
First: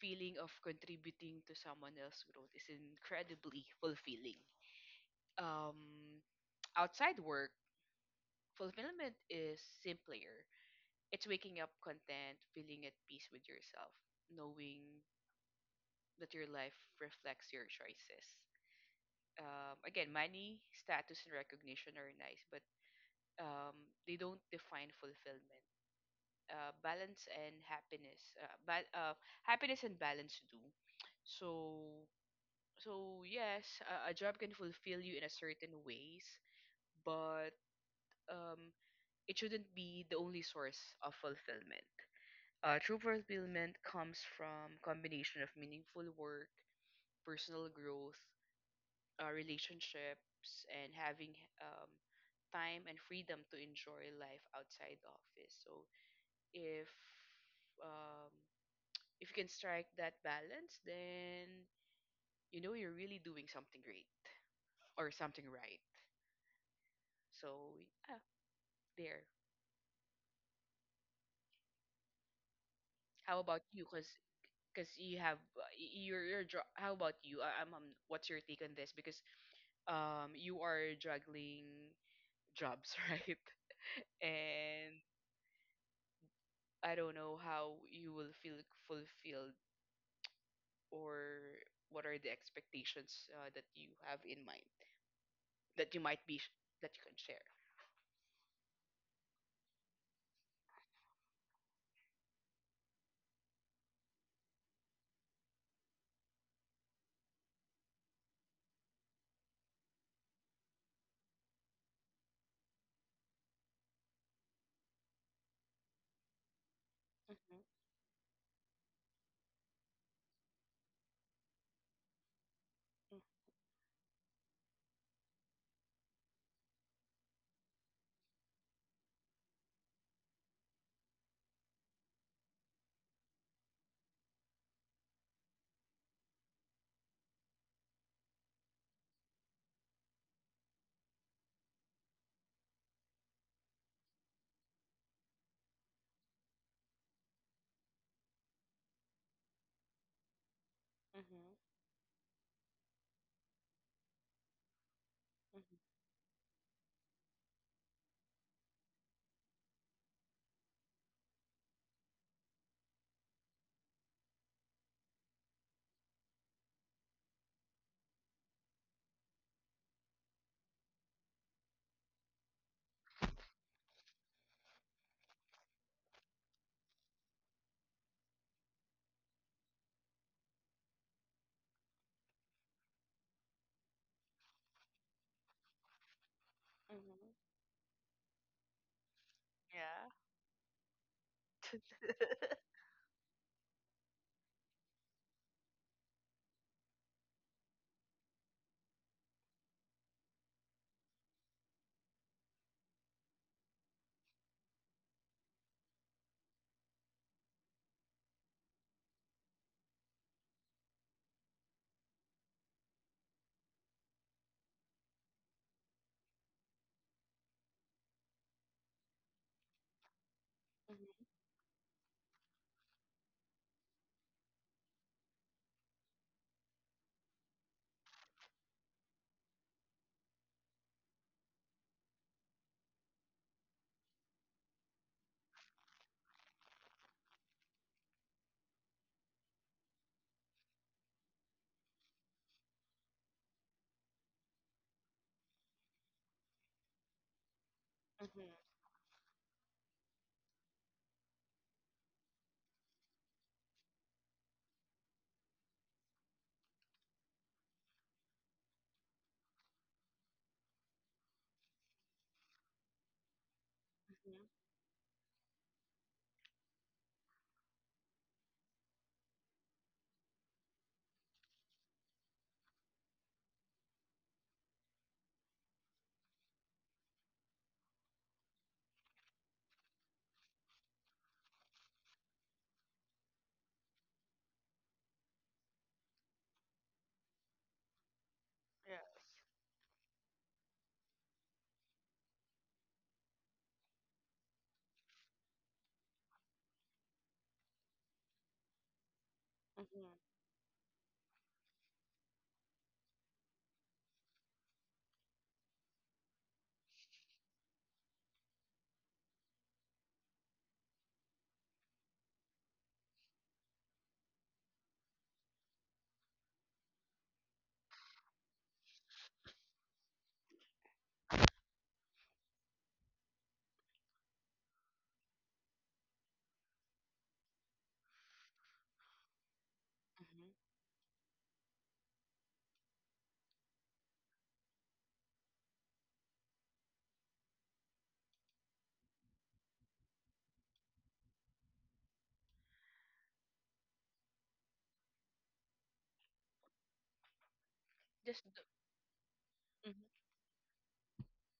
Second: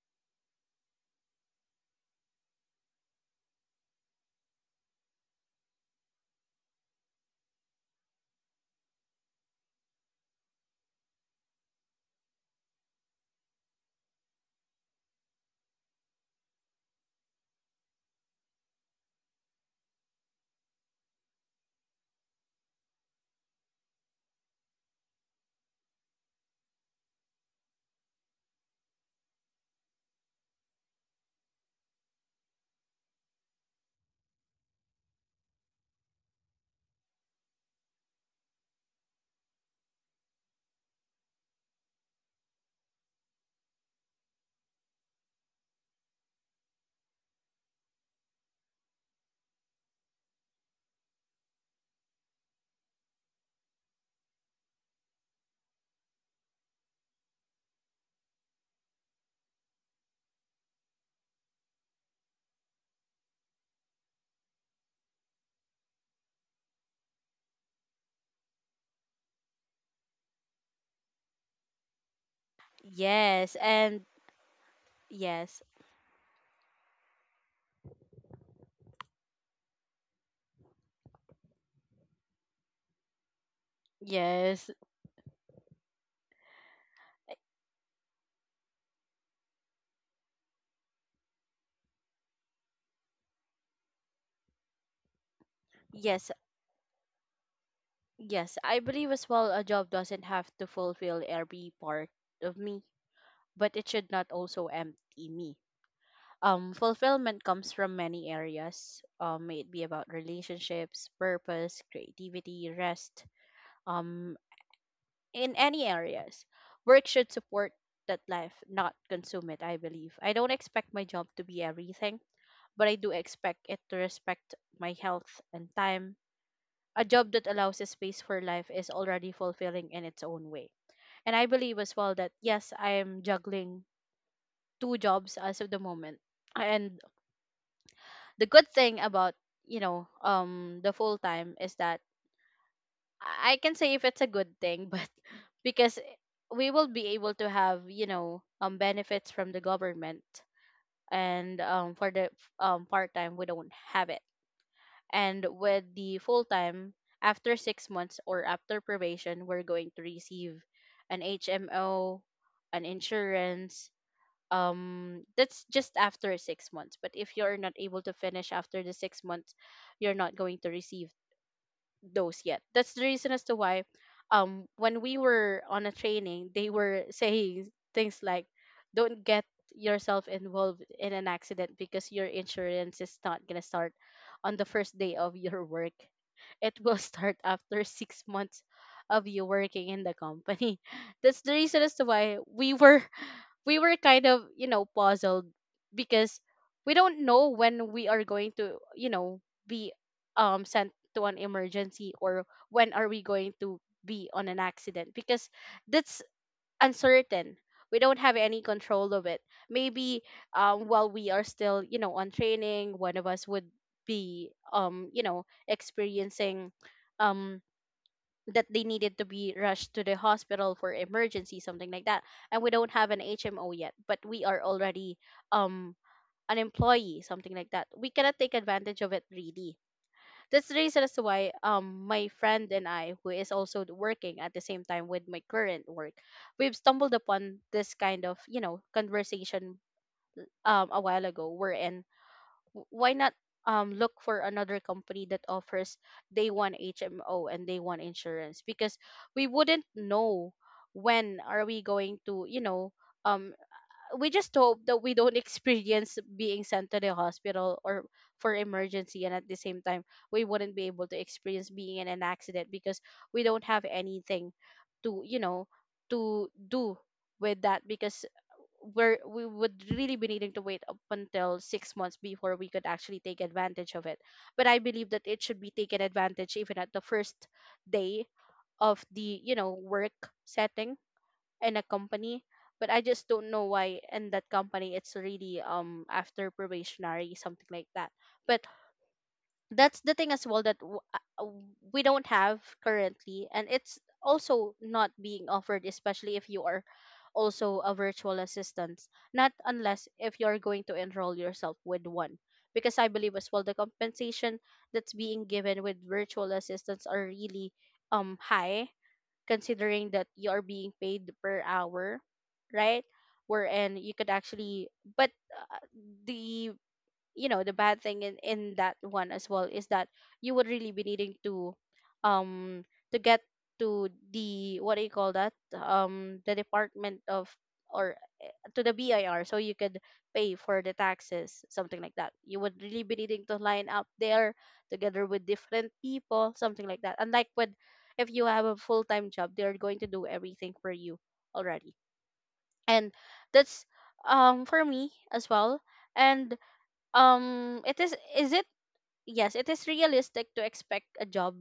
feeling of contributing to someone else's growth is incredibly fulfilling. Um, Outside work, fulfillment is simpler. It's waking up content, feeling at peace with yourself, knowing that your life reflects your choices. Again, money, status, and recognition are nice, but um, they don't define fulfillment. Balance and happiness, happiness and balance do. So, so yes, a job can fulfill you in a certain ways, but um, it shouldn't be the only source of fulfillment. True fulfillment comes from combination of meaningful work, personal growth, relationships and having um, time and freedom to enjoy life outside the office. So if um, if you can strike that balance, then you know you're really doing something great or something right. So yeah, there. How Yes, about you? and Because you have yes. How about you? I, I'm, I what's your take on this? Because you are juggling jobs, right? Yes. And I don't know how you will feel fulfilled or what are the expectations that you have in mind that you might Yes. be that you can share. Yes, I believe as well, a job doesn't have to fulfill every part of me, but it should not also empty me. Fulfillment comes from many areas. May it be about relationships, purpose, creativity, rest, um in any areas. Work should Mhm, support that life, not consume it, I believe. I don't expect my job to be everything, but I do expect it to respect my health and time. A job that allows a space for life is already fulfilling in its own way. And I believe as well that yes, I am juggling two jobs as of the moment. And the good thing about, you know, the full time is that I can say if it's a good thing, but because we will be able to have, you know, benefits from the government, mhm, and for the part time we don't have it. And mhm, with the full time, after 6 months or after probation, we're going to receive an HMO, an insurance, that's just after 6 months. But if you're not able to finish after the 6 months, you're not going to receive those yet. That's the reason as to why when we were on a training, they were saying things like, don't get yourself involved in an accident, because your insurance is not going to start on the first day of your work. It will mhm. start after 6 months of you working in Yeah. the company. That's the reason as to why we were kind of puzzled, because we don't know when we are going to be sent to an emergency, or when are we going to be on an accident, because that's uncertain. We don't have any control of it. Maybe while we are still on training, one of us would be experiencing um that they needed to be rushed to the hospital for Mhm, emergency, something like that, and we don't have an HMO yet but we are already um an employee, something like that. We cannot take advantage of it really. That's the reason as to why, my friend and I, who is also working at the same time with my current work, we've stumbled upon this kind of conversation a while ago. We why not look for another company that offers day one HMO and day one mhm, insurance? Because we wouldn't know when are we going to um we just hope that we don't experience being sent to the hospital or for emergency, and at the same time, we wouldn't be able to experience being in an accident, because we don't have mhm. anything to to do with that, because we would really be needing to wait up until 6 months before we could actually take advantage of it. But I believe that it should be taken advantage even at the first day of the work setting in a company. But I just don't know why in that company it's really, after probationary, something like that. But Yes. that's the thing as well, that we don't have currently, and it's also not being offered, especially if you are also a virtual assistant, not unless Mhm, if you're going to enroll yourself with one. Because I believe as well, the compensation that's being given with virtual assistants are really high, considering that you are being paid per hour, right? Wherein you could actually, but the the bad thing in that one as well, is that you would really be needing um, to get to the what do you call that? The department of, or to the BIR, so you could mhm, pay for the taxes, something like that. You would really be needing to line up there together with different people, something like that. Unlike with, if you have a full time job, they're going to do everything for you already. And that's for me as well. And it Just is the, it yes, it is mhm. realistic to expect a job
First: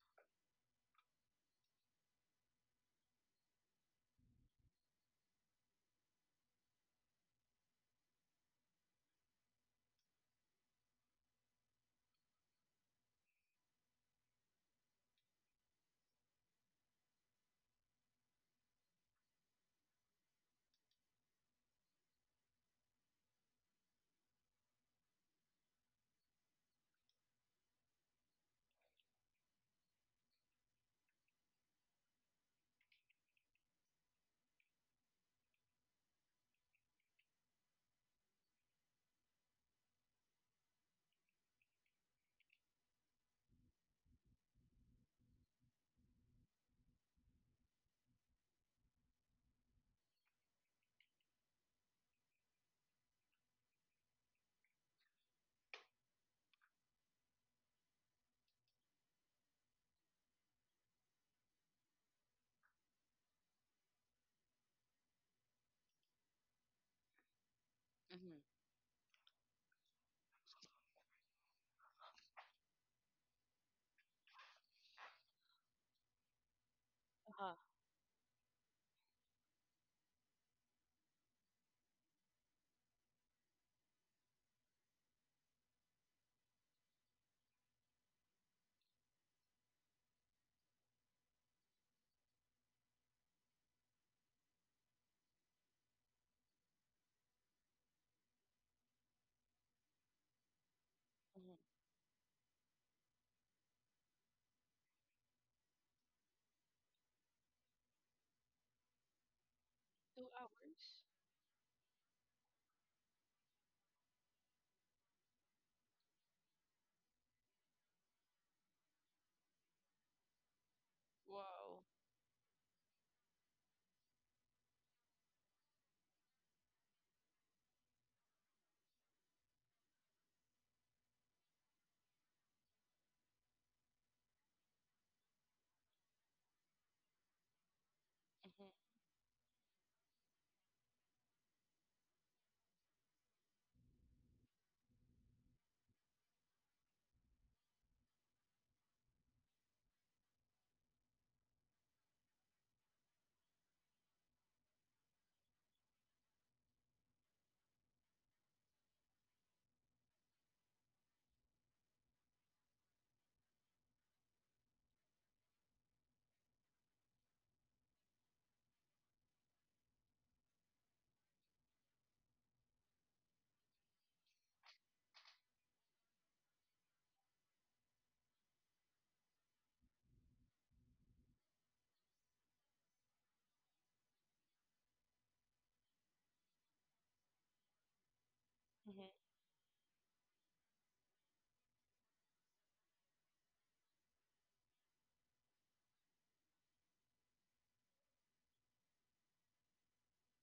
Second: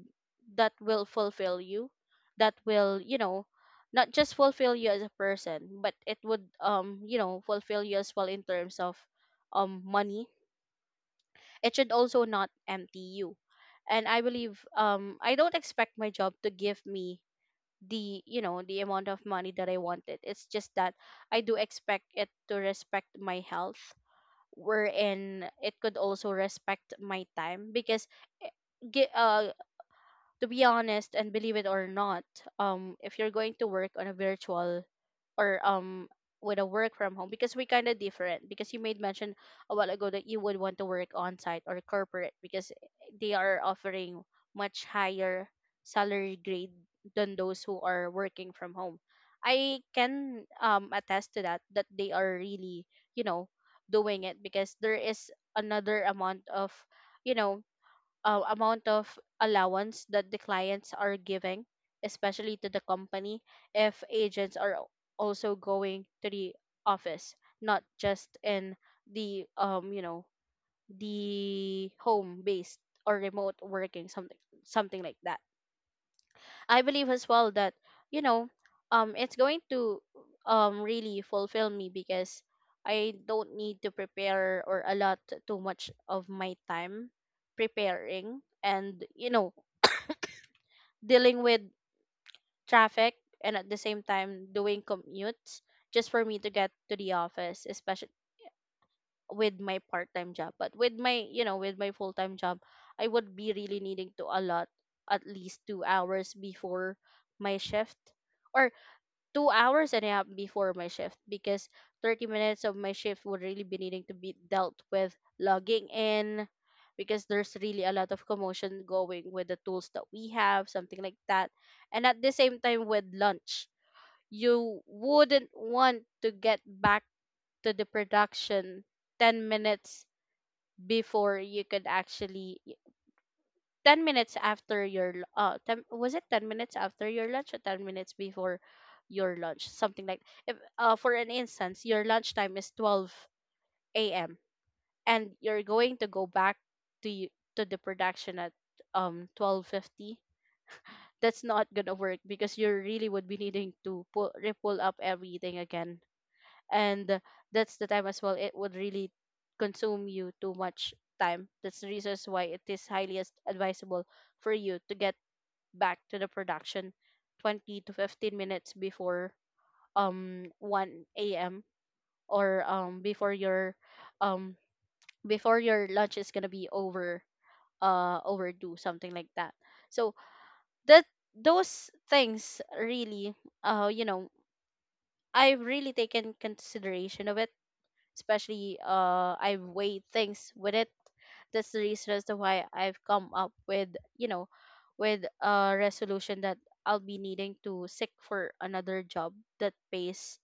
that will fulfill you, that will, you know, not just fulfill you as a person, but it would you know, fulfill you as well in terms of money. It should also not empty you. And I believe, I don't expect my job to give me the the amount of money that I wanted. It's just that I do expect it to respect my health, wherein it could also respect my time. Because eh, gi- uh, to be honest and believe it or not, if you're going to work on a virtual or with a work from home, because we kind of different, because you made mention a while ago that you would want to work on site or corporate because they are offering much higher salary grade than those who are working from home. I can attest to that, that they are really, you know, doing it, because there is another amount of, you know, amount of allowance that the clients are giving, especially to the company, if agents are also going to the office, not just Mhm. in the you know, the home based or remote working something, something like that. I believe as well Uh-huh. that, you know, it's going to really fulfill me, because I don't need to prepare or allot too much of my time preparing and, you know, dealing with traffic, and at the same time doing commutes, just for me to get to the office, especially with my part-time job. But with my, you Mhm, know, with my full-time job, I would be really needing to allot at least 2 hours before my shift or. 2 hours and a two half before my hours. shift, because 30 minutes of my shift would really be needing to be dealt with logging in, because there's really a lot of commotion going with the tools that we have, something like that. Wow. And at the same time, with lunch, you wouldn't want to get back to the production 10 minutes before you could actually 10, was it 10 minutes after your lunch or 10 minutes before Mhm, your lunch, something like, if for an instance your lunch time is 12 a.m and you're going to go back to to the production at 12:50, that's not gonna work, because you really would be needing to pull up everything again, and that's the time as well it would really consume you too much time. That's the reasons why it is highly advisable for you to get back to the production 20 to 15 minutes before 1 a.m. or um before your lunch is gonna be over, overdue, something like that. So, that, those things really, you know, I've really taken consideration of it, especially, mhm, I weigh things with it. That's the reason as to why I've come up with, you know, with a resolution that I'll be needing to seek for another job that pays,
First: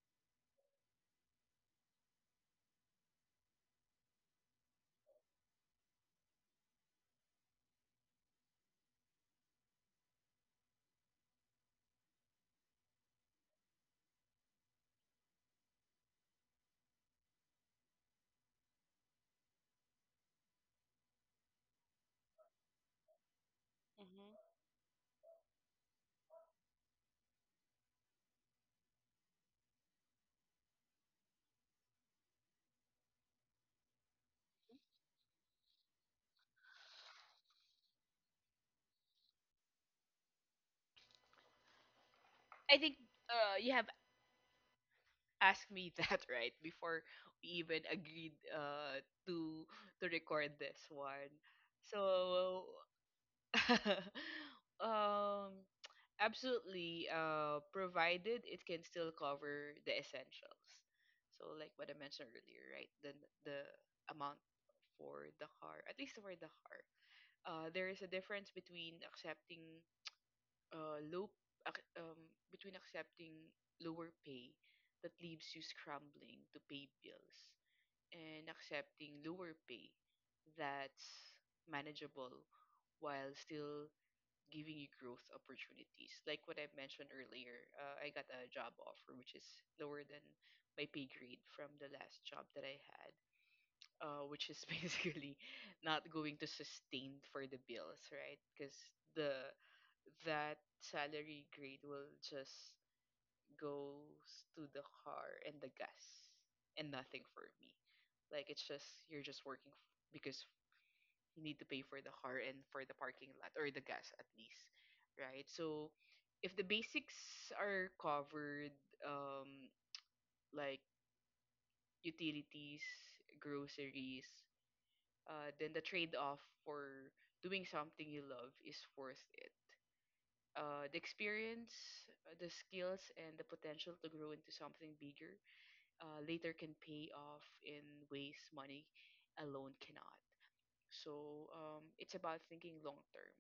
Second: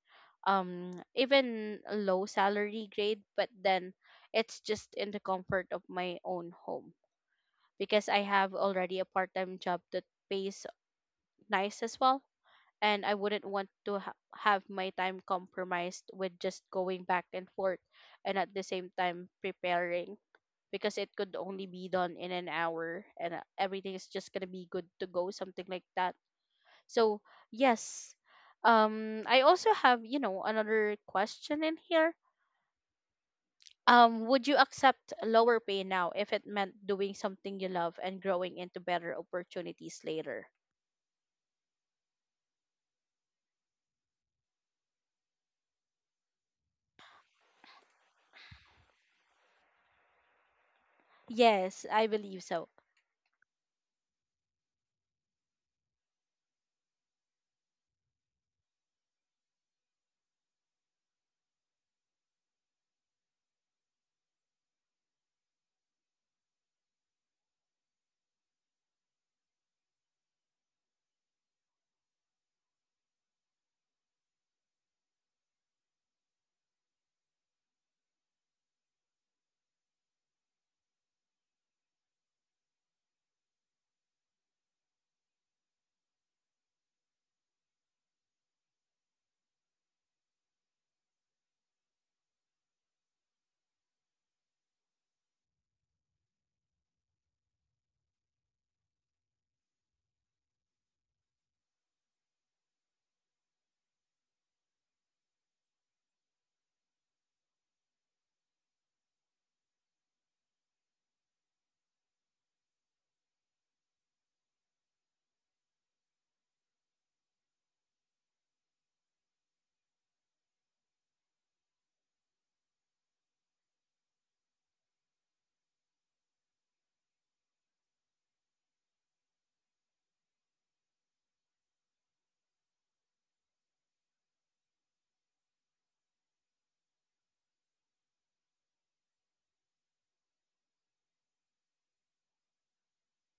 even a low salary grade, but then it's just in the comfort of my own home, because I have already a part-time job that pays nice as well, and I wouldn't want to have my time compromised with just going back and forth, and at the same time preparing, because it could only be done in an hour and, everything is just going mhm. to be good to go, something like that. So, yes. I also have, you know, another question in here. Would you accept lower pay now if it meant doing something you love and growing into better opportunities later? I think you have asked me that right before we even agreed to to record this one. Yes, I believe So so. um absolutely provided it can still cover the essentials. So like what I mentioned earlier, right? The amount for the car, at least for the car. Uh, there is a difference between accepting uh, low ac- um, between accepting lower pay that leaves you scrambling to pay bills and accepting lower pay that's manageable while still giving you growth opportunities. Like what I mentioned earlier, I got a job offer which is lower than my pay grade from the last job that I had, which is basically not going to sustain for the bills, right? Because the that salary grade will just goes to the car and the gas and nothing for me. Like it's just you're just working because you need to pay for the car and for the parking lot or the gas at least, right? So if the basics are covered, um, like utilities, groceries, then the trade-off for doing something you love is worth it. The experience, the skills, and the potential to grow into something bigger later can pay off in ways money alone cannot. So it's about thinking long term.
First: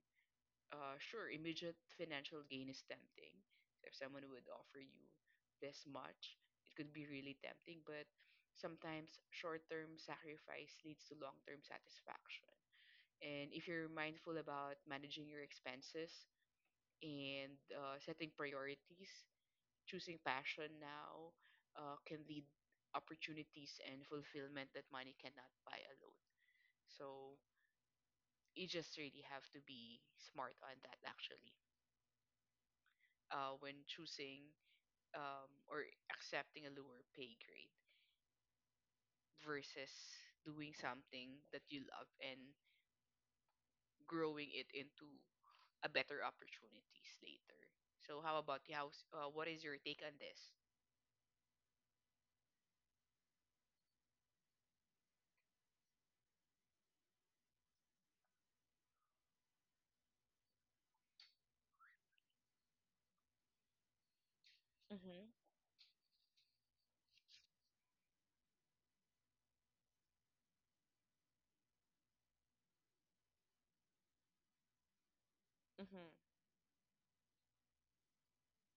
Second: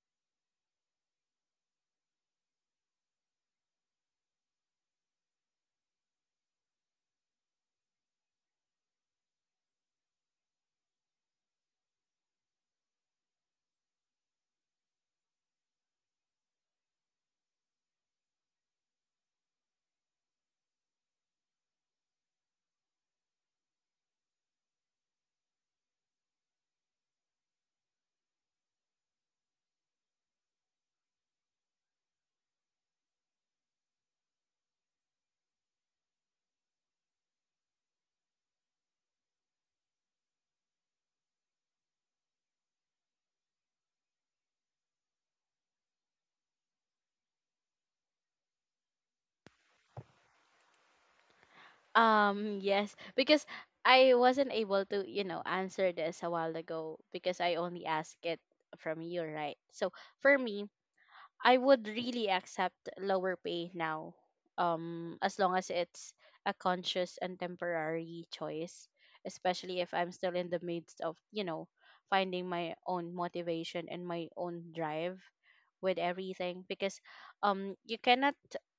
Sure, immediate financial gain is tempting. If someone would offer you this much, it could be really tempting, but sometimes short term sacrifice leads to long term satisfaction. And if you're mindful about managing your expenses and setting priorities, choosing passion now can lead opportunities and fulfillment that money cannot buy alone. So you just really have to be smart on that actually when choosing or accepting a lower pay grade versus doing something that you love and growing it into a better opportunities later. So how about you? What is your take on this? Yes, because I wasn't able to, you know, answer this a while ago because I only asked it from you, right? So for me, I would really accept lower pay now, Mm-hmm. as long as it's a conscious and temporary choice, especially if I'm still in the midst of, you know, finding my own motivation and my own drive with Mm-hmm. everything. Because you cannot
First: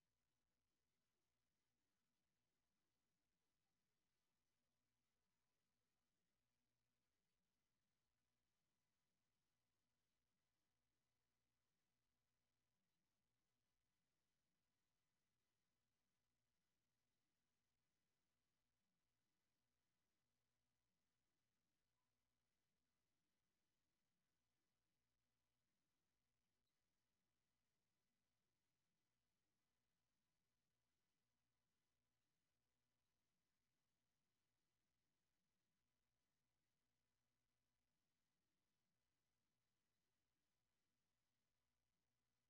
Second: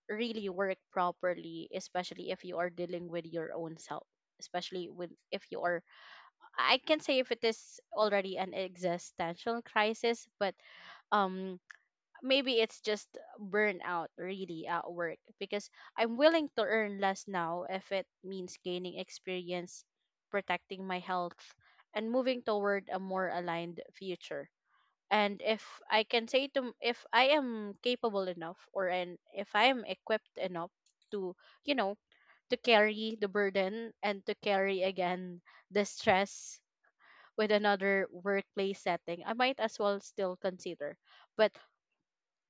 really work properly, especially if you are dealing with your own self, especially with, if you are, I can say, if it is already an existential crisis. But um maybe it's just burnout really at work. Because I'm willing to earn less now if it means gaining experience, protecting my health, and moving toward a more aligned future. And if I can say to m- if I am capable enough, or and if I am equipped enough to, you know, to carry the burden and to carry again the stress with another workplace setting, I might as well still consider. But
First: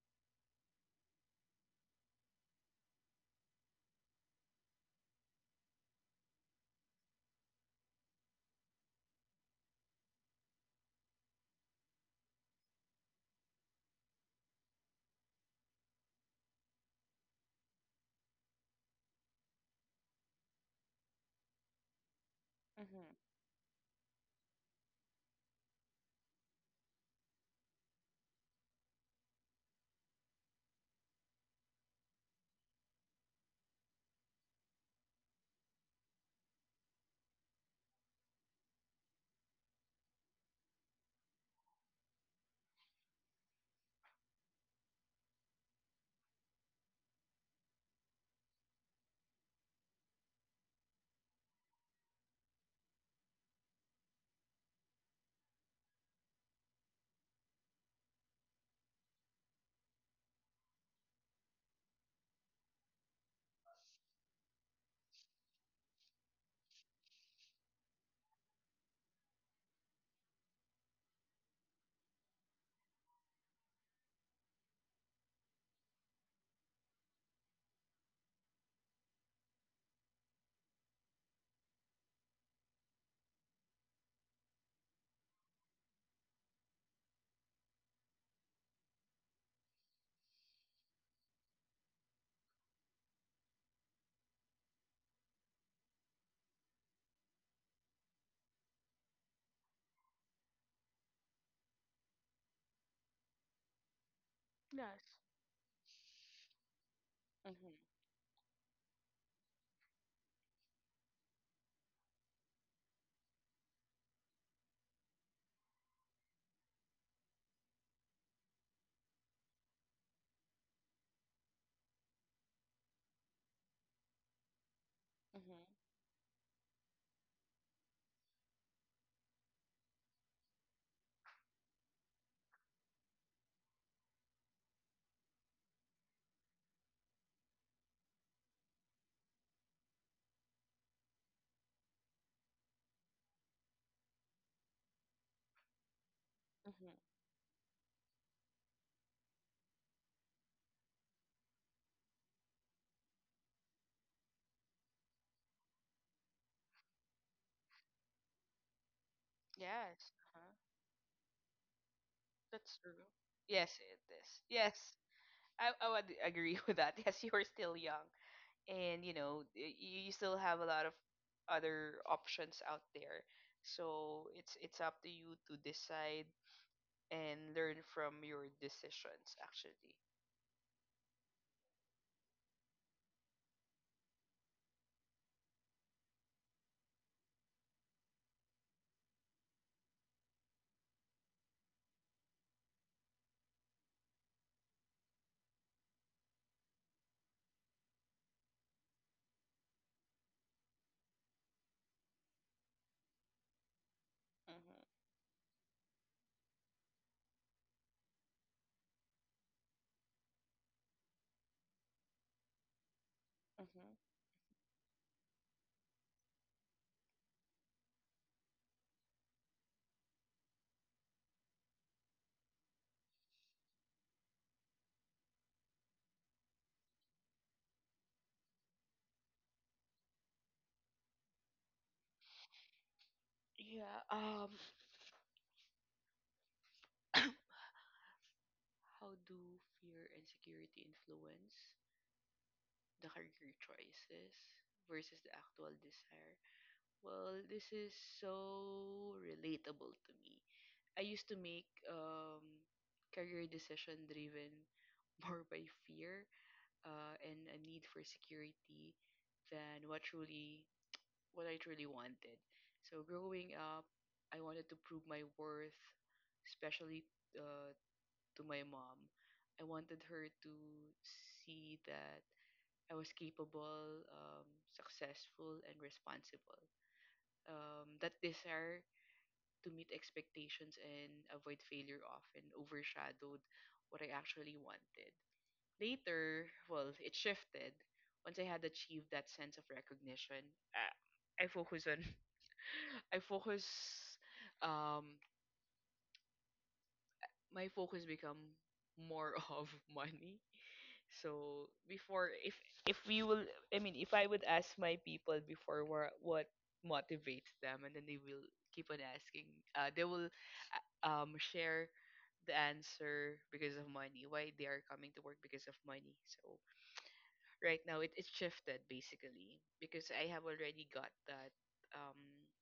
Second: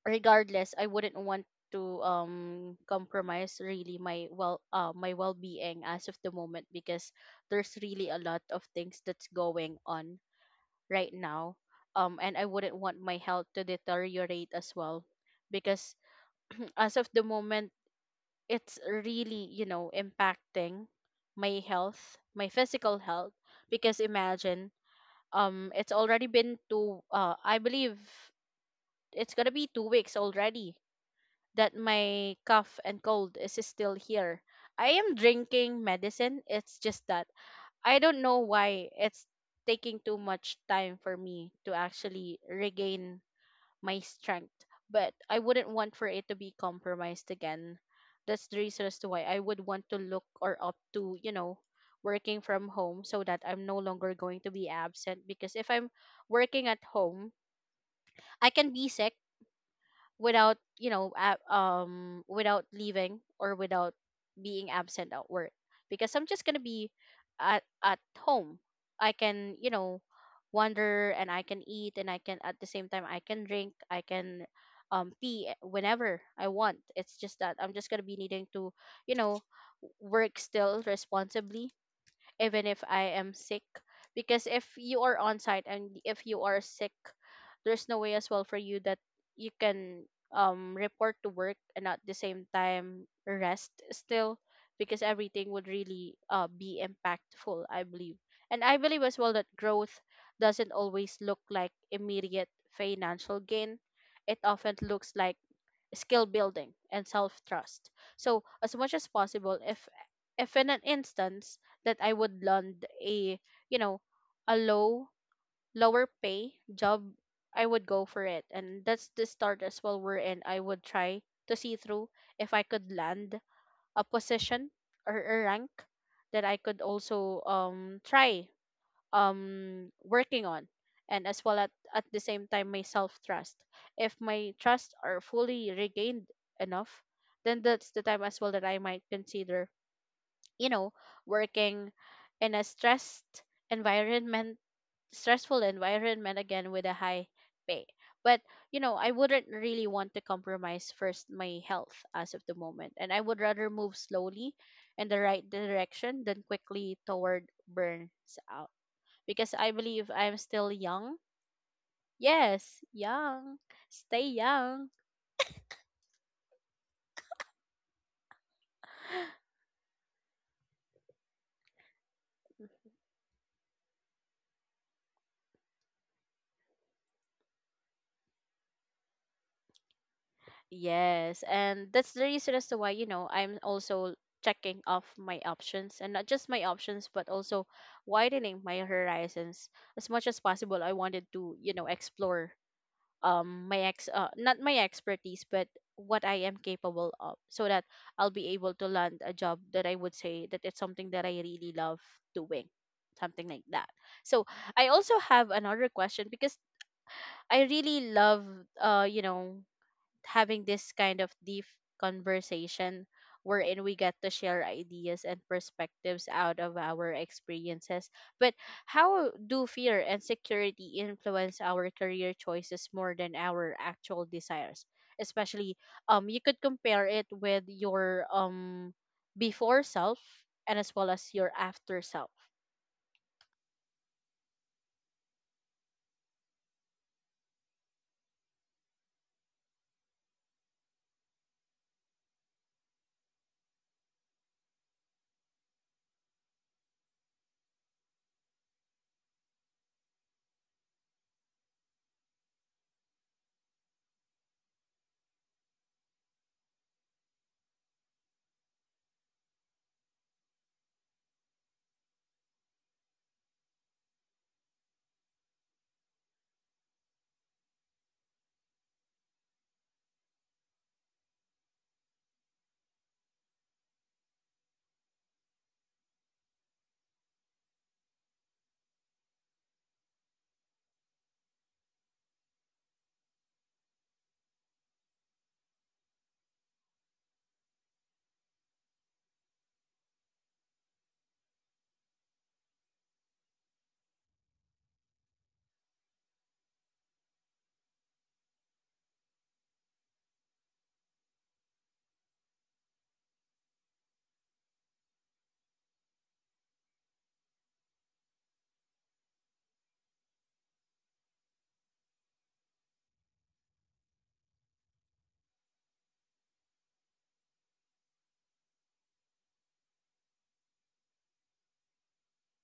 regardless, I wouldn't want to compromise really my my well-being as of the moment, because there's really a lot of things that's going on right now, and I wouldn't want my health to deteriorate as well, because as of the moment it's really, you know, impacting my health, my physical health. Because imagine, it's already been two I believe it's gonna be 2 weeks already that my cough and cold is still here. I am drinking medicine. It's just that I don't know why it's taking too much time for me to actually regain my strength. But I wouldn't want for it to be compromised again. That's the reason as to why I would want to look or opt to, you know, working from home, so that I'm no longer going to be absent. Because if I'm working at home, I can be sick without, you know, without leaving or without being absent at work, because I'm just gonna be at home. I can, you know, wander, and I can eat, and I can, at the same time, I can drink, I can pee whenever I want. It's just that I'm just gonna be needing to, you know, work still responsibly, even if I am sick. Because if you are on site and if you are sick, there's no way as well for you that you can report to work and at the same time rest still, because everything would really, be impactful, I believe. And I believe as well that growth doesn't always look like immediate financial gain. It often Yes. looks like skill building and self trust. Mm-hmm. So as much as possible, if in an instance that I would land a, you know, a lower pay job, I would go for it. And that's the start as well we're in. I would try to see through if I could land a position or a rank Mm-hmm. that I could also try working on, and as well at the same time, my self trust. If my trust are fully regained enough, then that's the time as well that I might consider, you know, working in a stressed environment stressful environment again, with a Mm-hmm. high pay. But you know, I wouldn't really want to compromise first my health as of the moment, and I would rather move slowly in the right direction than quickly toward burns out because I Yes. believe I'm Uh-huh. still young. That's Yes, true. young. Yes, it Stay is. Yes. young. I would agree with that. Yes, you are still young. And, you know, you still have a lot of other options out there. So it's up to you to decide and learn from your decisions, actually. Yes, and that's the reason as to why, you know, I'm also checking off my options and not just my options, but also widening my horizons as much as possible. I wanted to, you know, explore my ex not my expertise, but what I am capable of so that I'll be able to land a job that I would say that it's something that I really love doing, something like that. So, Mm-hmm. I also have another question because I really love you know having this kind of deep conversation wherein we Mm-hmm. get to share ideas and perspectives out of our experiences. But how do fear and security influence our career choices more than our actual desires? Especially, you could compare it with your before self and as well as your after self. Yeah. How do fear and security influence the career choices versus the actual desire? Well, this is so relatable to me. I used to make career decision driven more by fear and a need for security than what I truly wanted. So growing up, I wanted to prove my worth, especially uh, to my mom. I wanted her to see that I was capable, successful, and responsible. That desire to meet expectations and avoid failure often overshadowed what I actually wanted. Later, well, it shifted. Once I had achieved that sense of recognition, uh, I focus on, I focus, um, my focus become more of money. So before, if we will, I mean, if I would ask my people before what motivates them, and then they will keep on asking, they will share the answer because of money. Why they are coming to work because of money. So right now it's shifted basically because I have already got that um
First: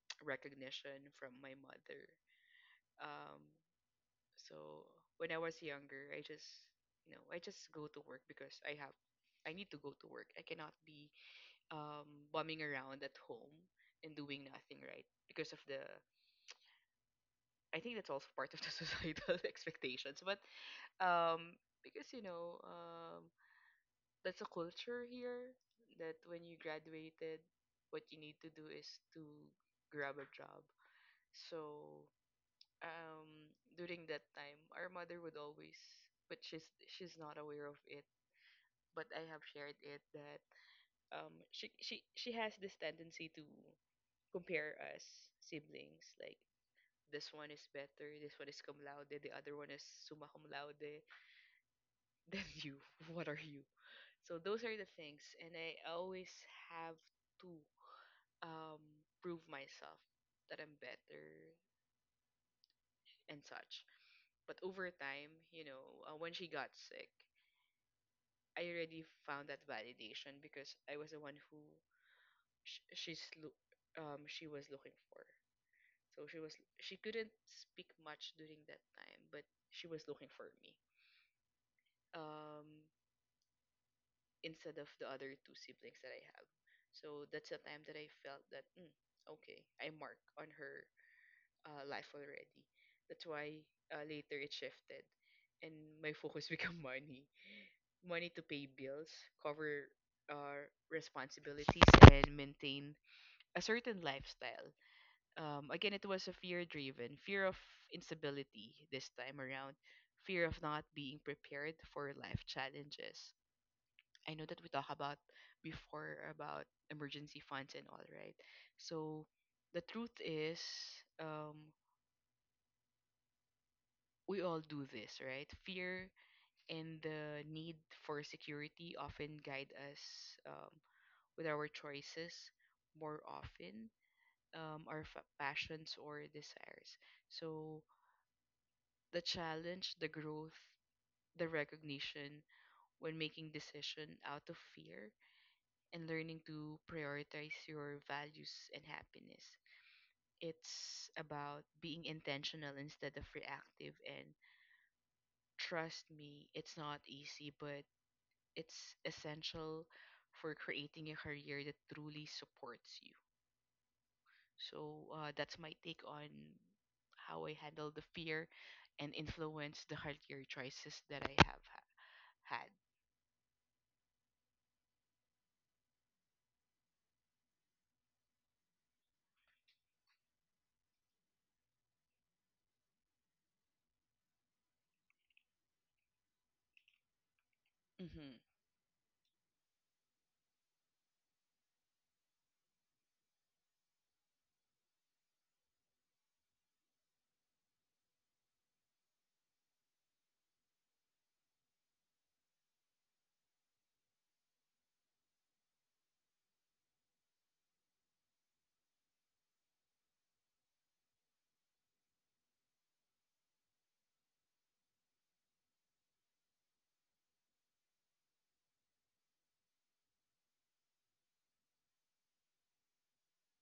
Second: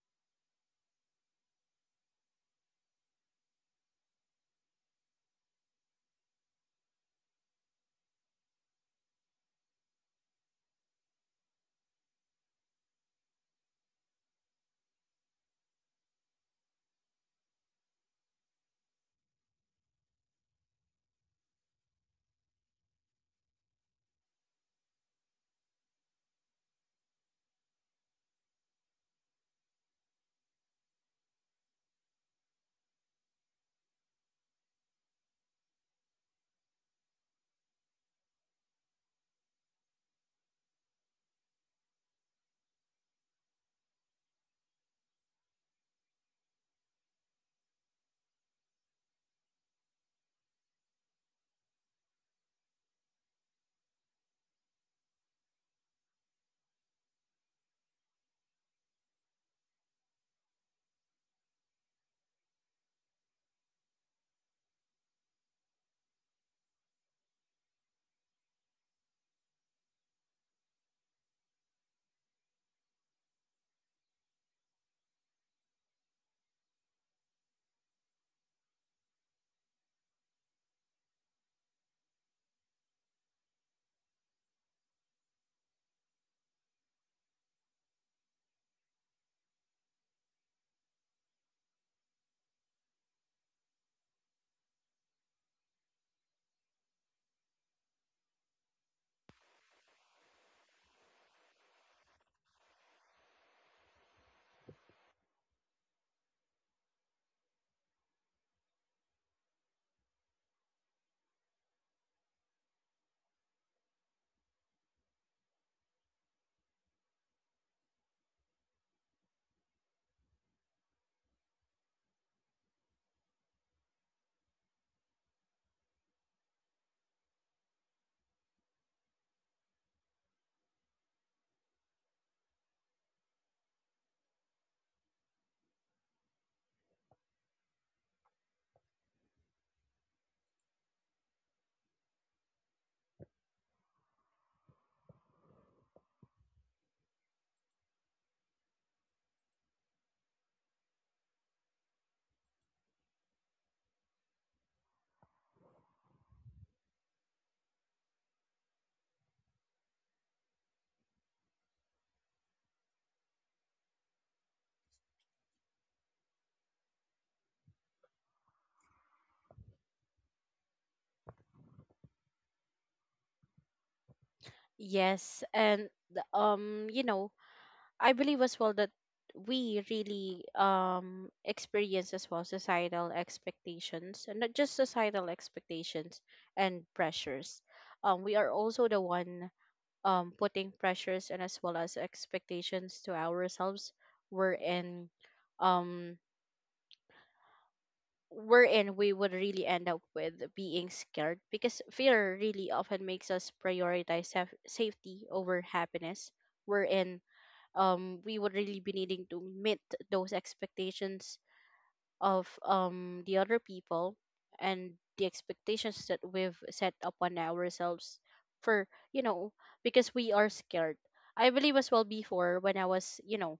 recognition from my mother. Um, so when I was younger, I just I just go to work because I have I need to go to work. I cannot be bumming around at home and doing nothing, right? Because of the I think that's also part of the societal expectations. But because you know that's a culture here that when you graduated, what you need to do is to grab a job. So um during that time our mother would always, but she's not aware of it, but I have shared it that she has this tendency to compare us siblings, like this one is better, this one is cum laude, the other one is summa cum laude, then you, what are you? So those are the things, and I always have to um prove myself that I'm better and such. But over time, you know, when she got sick, I already found that validation because I was the one who sh- she's loo she was looking for. So she was, she couldn't speak much during that time, but she was looking for me. Um, Instead of the other two siblings that I have. So that's the time that I felt that mm, okay, I mark on her life already. That's why later it shifted, and my focus became money. Money to pay bills, cover responsibilities, and maintain a certain lifestyle. Again, it was a fear driven, fear of instability this time around, fear of not being prepared for life challenges. I know that we talked about before about emergency funds and all, right? So the truth is, um, we all do this, right? Fear and the need for security often guide us. Um, with our choices more often, our fa- passions or desires. So the challenge, the growth, the recognition when making decision out of fear and learning to prioritize your values and happiness. It's about being intentional instead of reactive, and trust me, it's not easy, but it's essential for creating a career that truly supports you. So that's my take on how I handle the fear and influence the healthier choices that I have had. Yes, you know, I believe as well that we really experience as well societal expectations and not just societal expectations and pressures. Mm-hmm. We are also the one putting pressures and as well as expectations to ourselves wherein um wherein we would really end up with being scared because fear really often makes us prioritize safety over happiness wherein we would really be needing to meet those expectations of the other people and the expectations that we've set upon ourselves for, you know, because we are scared. I believe as well before when I was, you know,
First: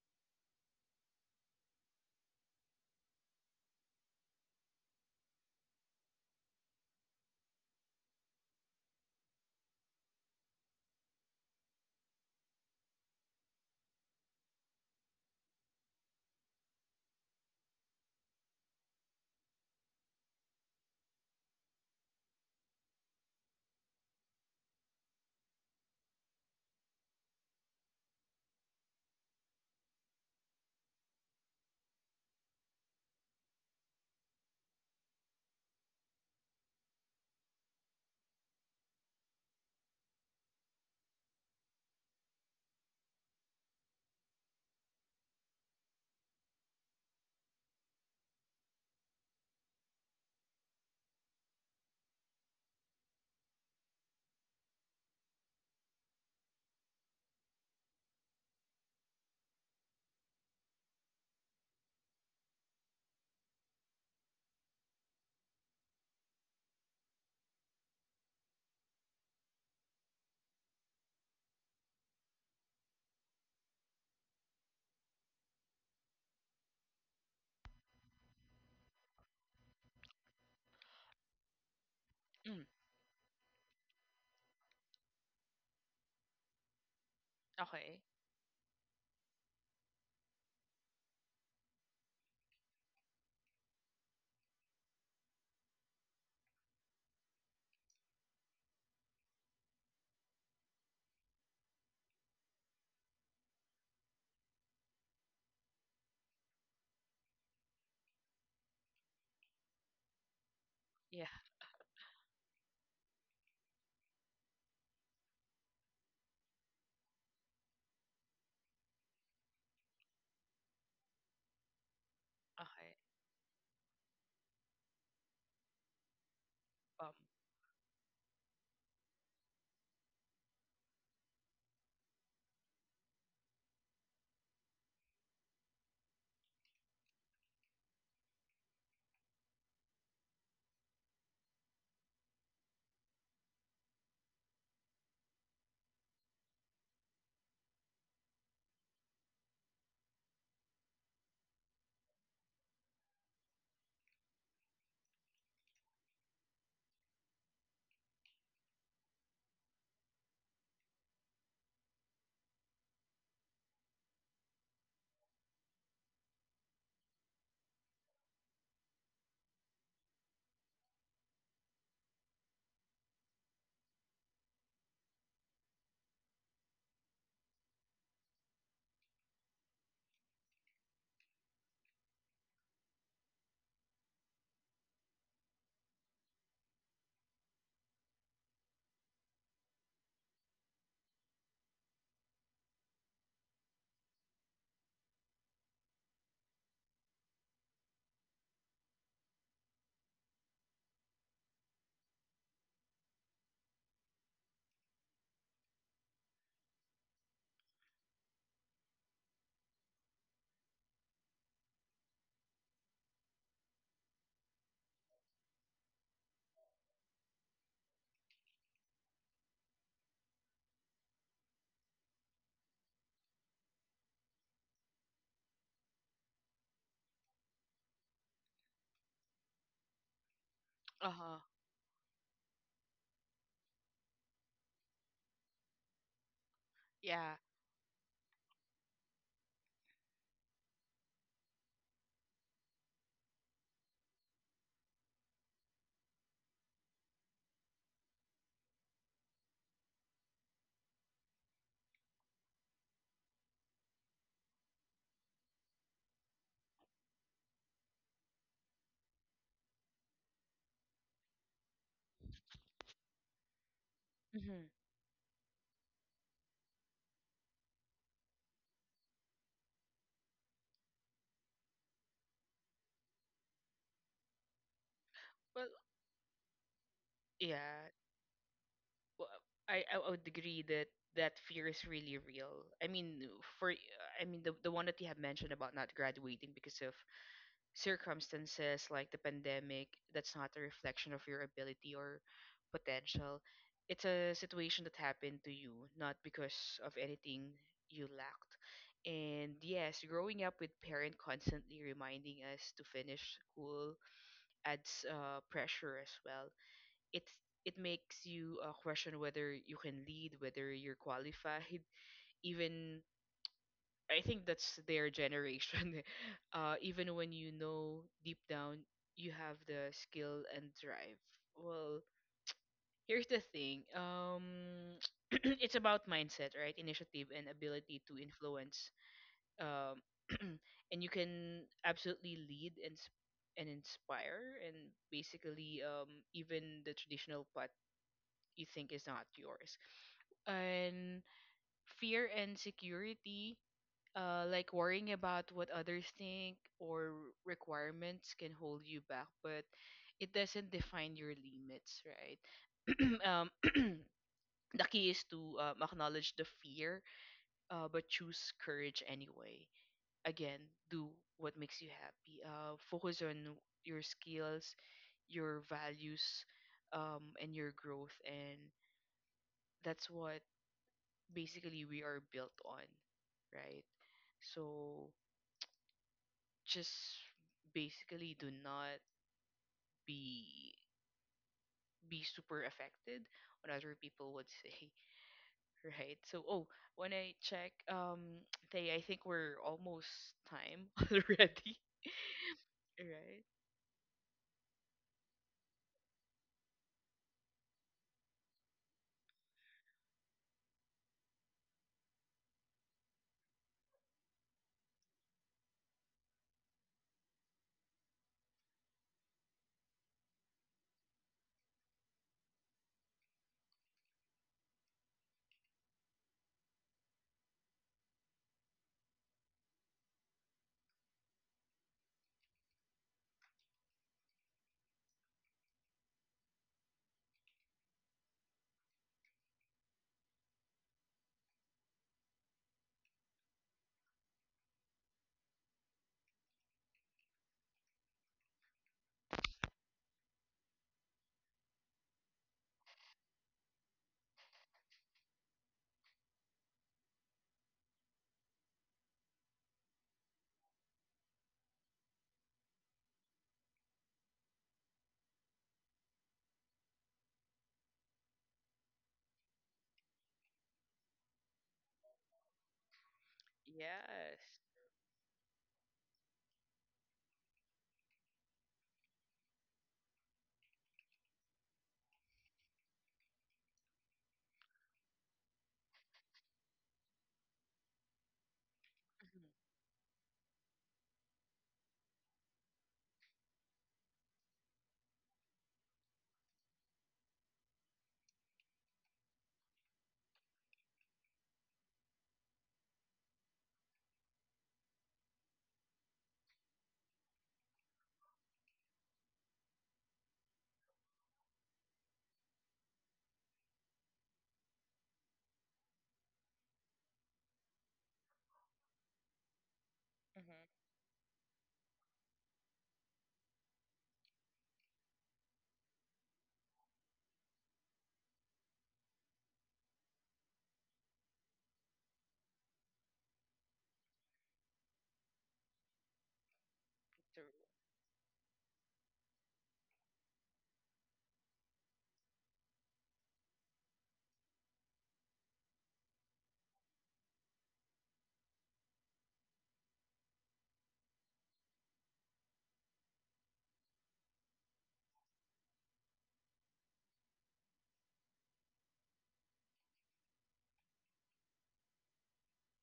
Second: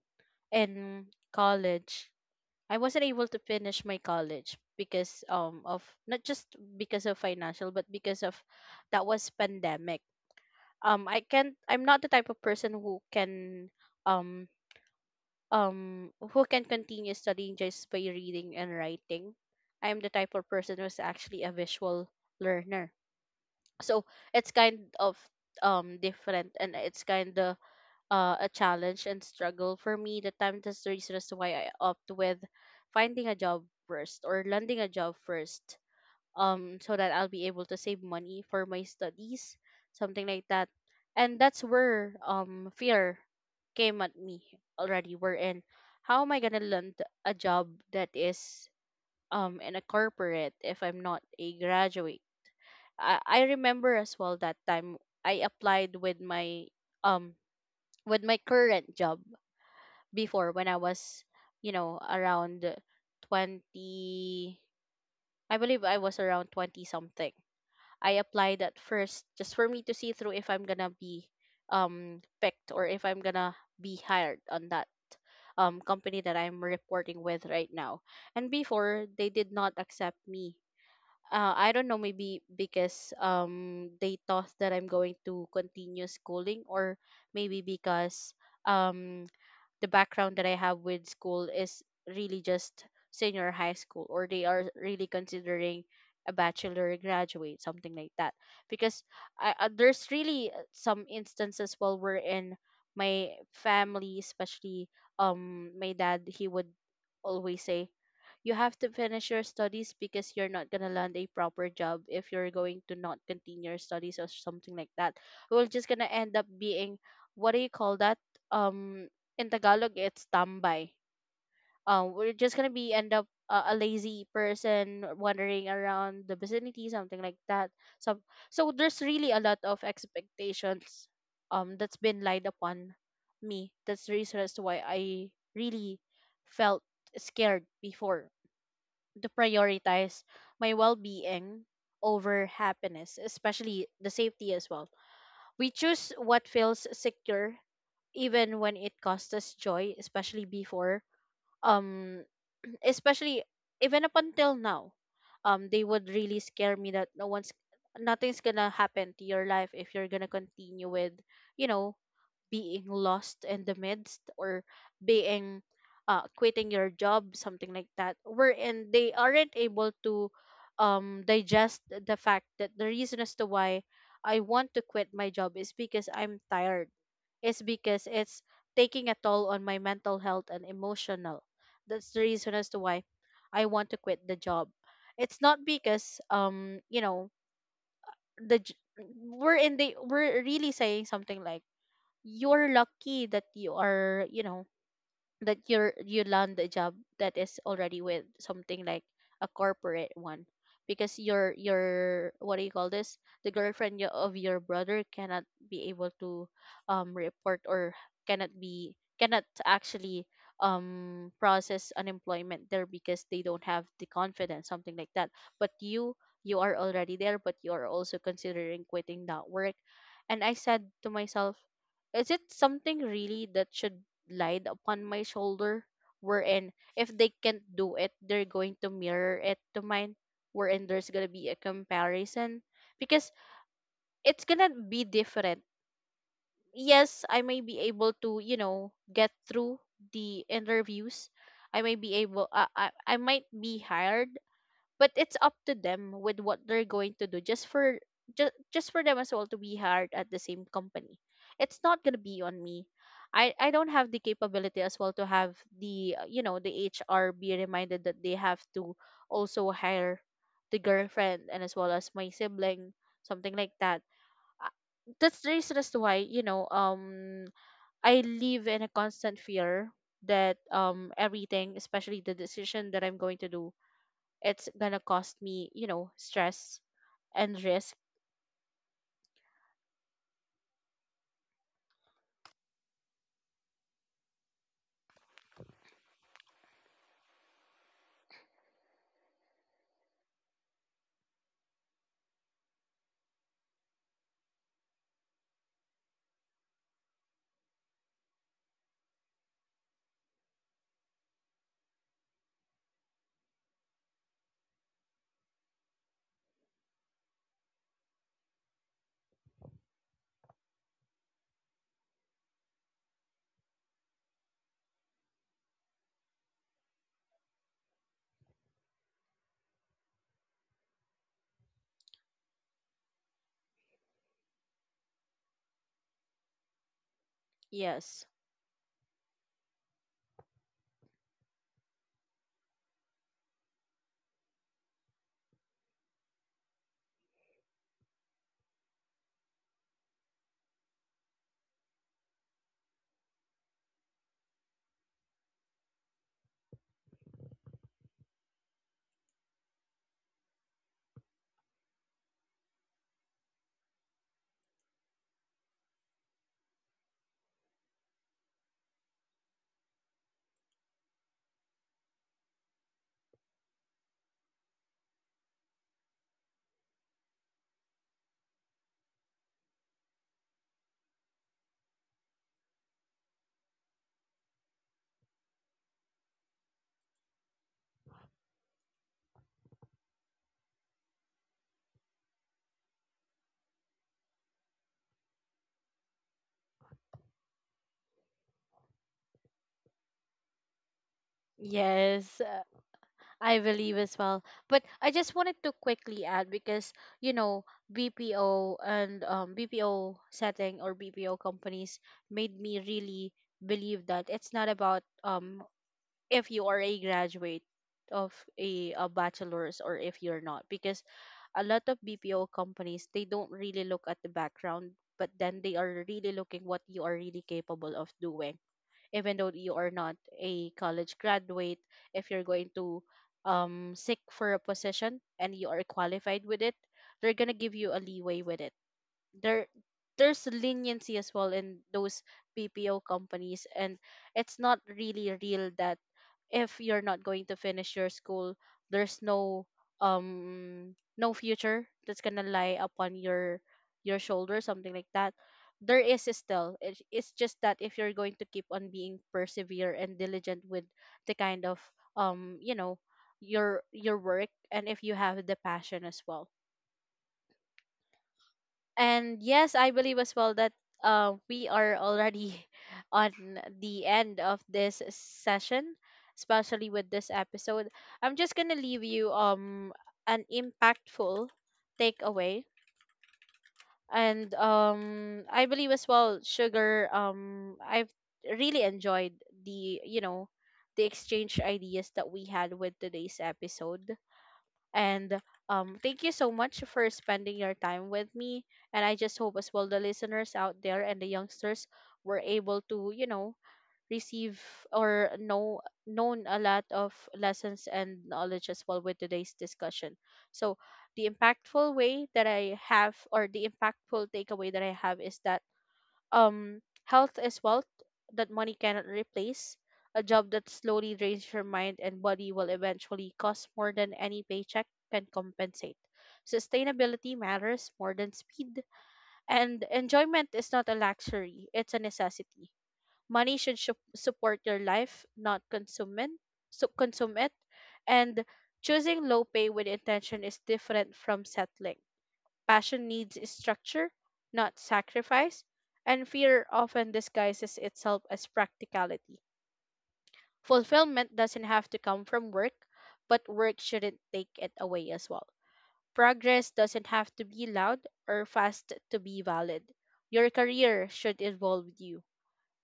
in college, I wasn't able to finish my college because of not just because of financial but because of that was pandemic. I'm not the type of person um who can continue studying just by reading and writing. I'm the type of person who's actually a visual learner. So it's kind of different, and it's kind of a challenge and struggle for me. The time, that's the reason as to why I opt with finding a job first or landing a job first, so that I'll be able to save money for my studies, something like that. And that's where fear came at me already. We're how am I gonna land a job that is in a corporate if I'm not a graduate? I remember as well that time I applied um with my current job before when I was, you know, around 20. I believe I was around 20 something. I applied that first just for me to see through if I'm gonna be picked or if I'm gonna be hired on that company that I'm reporting with right now. And before they did not accept me. I don't know, maybe Mm. because they thought that I'm going to continue schooling, or maybe Okay. because um the background that I have with school is really just senior high school, or they are really considering a bachelor graduate, something like that. Because there's really some instances while we're in my family, especially my dad, he would always say, "You have to finish your studies because you're not gonna land Yeah. a proper job if you're going to not continue your studies or something like that. We're just gonna end up being what do you call that? Um, in Tagalog it's tambay. We're just gonna be Okay. end up a lazy person wandering around the vicinity, Um. something like that. So, so there's really a lot of expectations that's been laid upon me. That's the reason as to why I really felt scared before to prioritize my well-being over happiness, especially the safety as well. We choose what feels secure even when it costs us joy, especially before, um especially even up until now. Um, they would really scare me that no one's nothing's gonna happen to your life if you're gonna continue with, you know, being lost in the midst or being quitting your job, something like that, wherein they aren't able to digest the fact that the reason as to why I want to quit my job is because I'm tired. It's because it's taking a toll on my mental health and emotional. That's the reason as to why I want to quit the job. It's not because, you know, the j- we're in the we're really saying something like, you're lucky that you are, you know, that you're you land a job that is already with something like a corporate one, because your what do you call this, the girlfriend of your brother cannot be able to report, or cannot actually process unemployment there because they don't have the confidence, something like that. But you are already there, but you are also considering quitting that work. And I said to myself, is it something really that should lied upon my shoulder, wherein if they can't do it, they're going to mirror it to mine, wherein there's Uh gonna huh. be a comparison, because it's gonna be different? Yes, Yeah. I may be able to, you know, get through the interviews. I may be able uh, I might be hired, but it's up to them with what they're going to do just for just for them as well to be hired at the same company. It's not going to be on me. I don't have the capability as well to have the you know, the HR be reminded that they have to also hire the girlfriend and as well as my sibling, something like that. Mm-hmm. Uh, that's the reason as to why, you know, I live in a constant fear that everything, especially the decision that I'm going to do, it's gonna cost me, Well. you know, stress and Yeah. risk. Well, I would agree that that fear is really real. I mean, for, I mean, the one that you have mentioned about not graduating because of circumstances like the pandemic, that's not a reflection of your ability or potential. It's a situation that happened to you, not because of anything you lacked. And yes, growing up with parent constantly reminding us to finish school adds pressure as well. It's it makes you question whether you can lead, whether you're qualified, even, I think that's their generation. Even when you know deep down you have the skill and drive. Well, here's the thing. It's about mindset, right? Initiative and ability to Yes. influence. Um, and you can absolutely lead and and inspire, and basically, even the traditional path you think is not yours. And fear and security, like worrying about what others think or requirements can hold you back, but it doesn't define your limits, right? um, the key is to acknowledge the fear, but choose courage anyway. Again, do what makes you happy. Focus on your skills, your values, and your growth, and that's what basically we are built on, right? So just basically do not be be super affected what other people would say. Right, so oh, when I check they, I think we're almost time already. Yes, Right, I believe as well. But I just wanted to quickly add because, you know, BPO and BPO setting or BPO companies made me really believe that it's not about if you are a graduate of a bachelor's or if you're not, because a lot of BPO companies, they don't really look at the background, but then they are really looking what you are really capable of doing even though you are not a college graduate. If you're going to seek for a position and you are qualified with it, they're going to give you a leeway with it. There there's leniency as well in those BPO companies, and it's not really real that if you're not going to finish your school, there's no no future that's gonna lie upon your shoulder, something like that. There is still, it's just that if you're going to keep on being persevere and diligent with the kind of you know, your work, and if you have the passion as well. And yes, I believe as well that, we are already on the end yes. of this session, especially with this episode. I'm just gonna leave you an impactful takeaway, and I believe as well, sugar. I've really enjoyed the, you know, the exchange ideas that we had with today's episode, and thank you so much for spending your time with me. And I just hope as well the listeners out there and the youngsters were able to, you know, receive or know known a lot of lessons and knowledge as well with today's discussion. So the impactful way that I have or the impactful takeaway that I have is that, health is wealth that money cannot replace. A Mhm, job mhm. that slowly drains your mind and body will eventually cost more than any paycheck can compensate. Sustainability matters more than speed, and enjoyment is not a luxury, it's a necessity. Money should support your life, not consume it, so consume So, it. And choosing low pay with intention is different from settling. Passion needs structure, not sacrifice, and fear often disguises itself as practicality. Fulfillment doesn't have to come from work, but work shouldn't take it away as well. Progress doesn't have to be loud or fast to be valid. Your career should involve you,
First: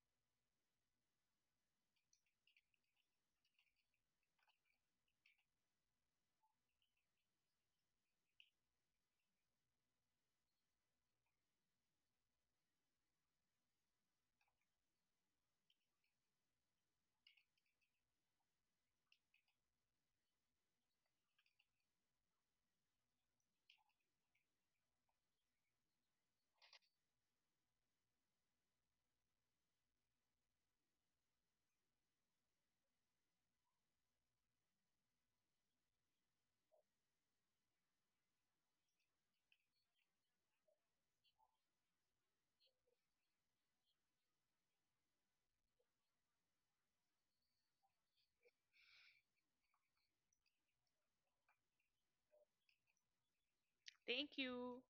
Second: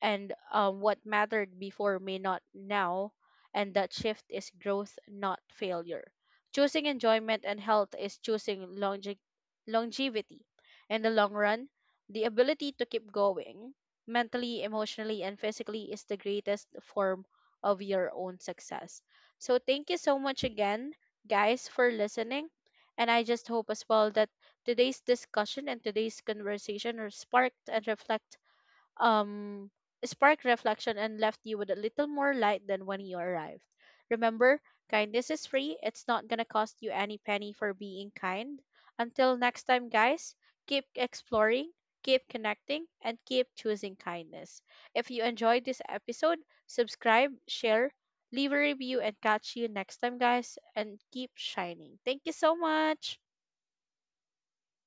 and what mattered before may not now, and that shift is growth, not failure. Choosing enjoyment and health is choosing longevity. In the long run, the ability to keep going mentally, emotionally, and physically is the greatest form of your own success. So, thank you so much again, guys, for listening. And I just hope as well that today's discussion and today's conversation are sparked and reflected, um, sparked reflection and left you with a little more light than when you arrived. Remember, kindness is free. It's not going to cost you any penny for being kind. Until next time, guys, keep exploring, keep connecting, and keep choosing kindness. If you enjoyed this episode, subscribe, share, leave a review, and catch you next time, guys, and keep shining. Thank you so much. thank you.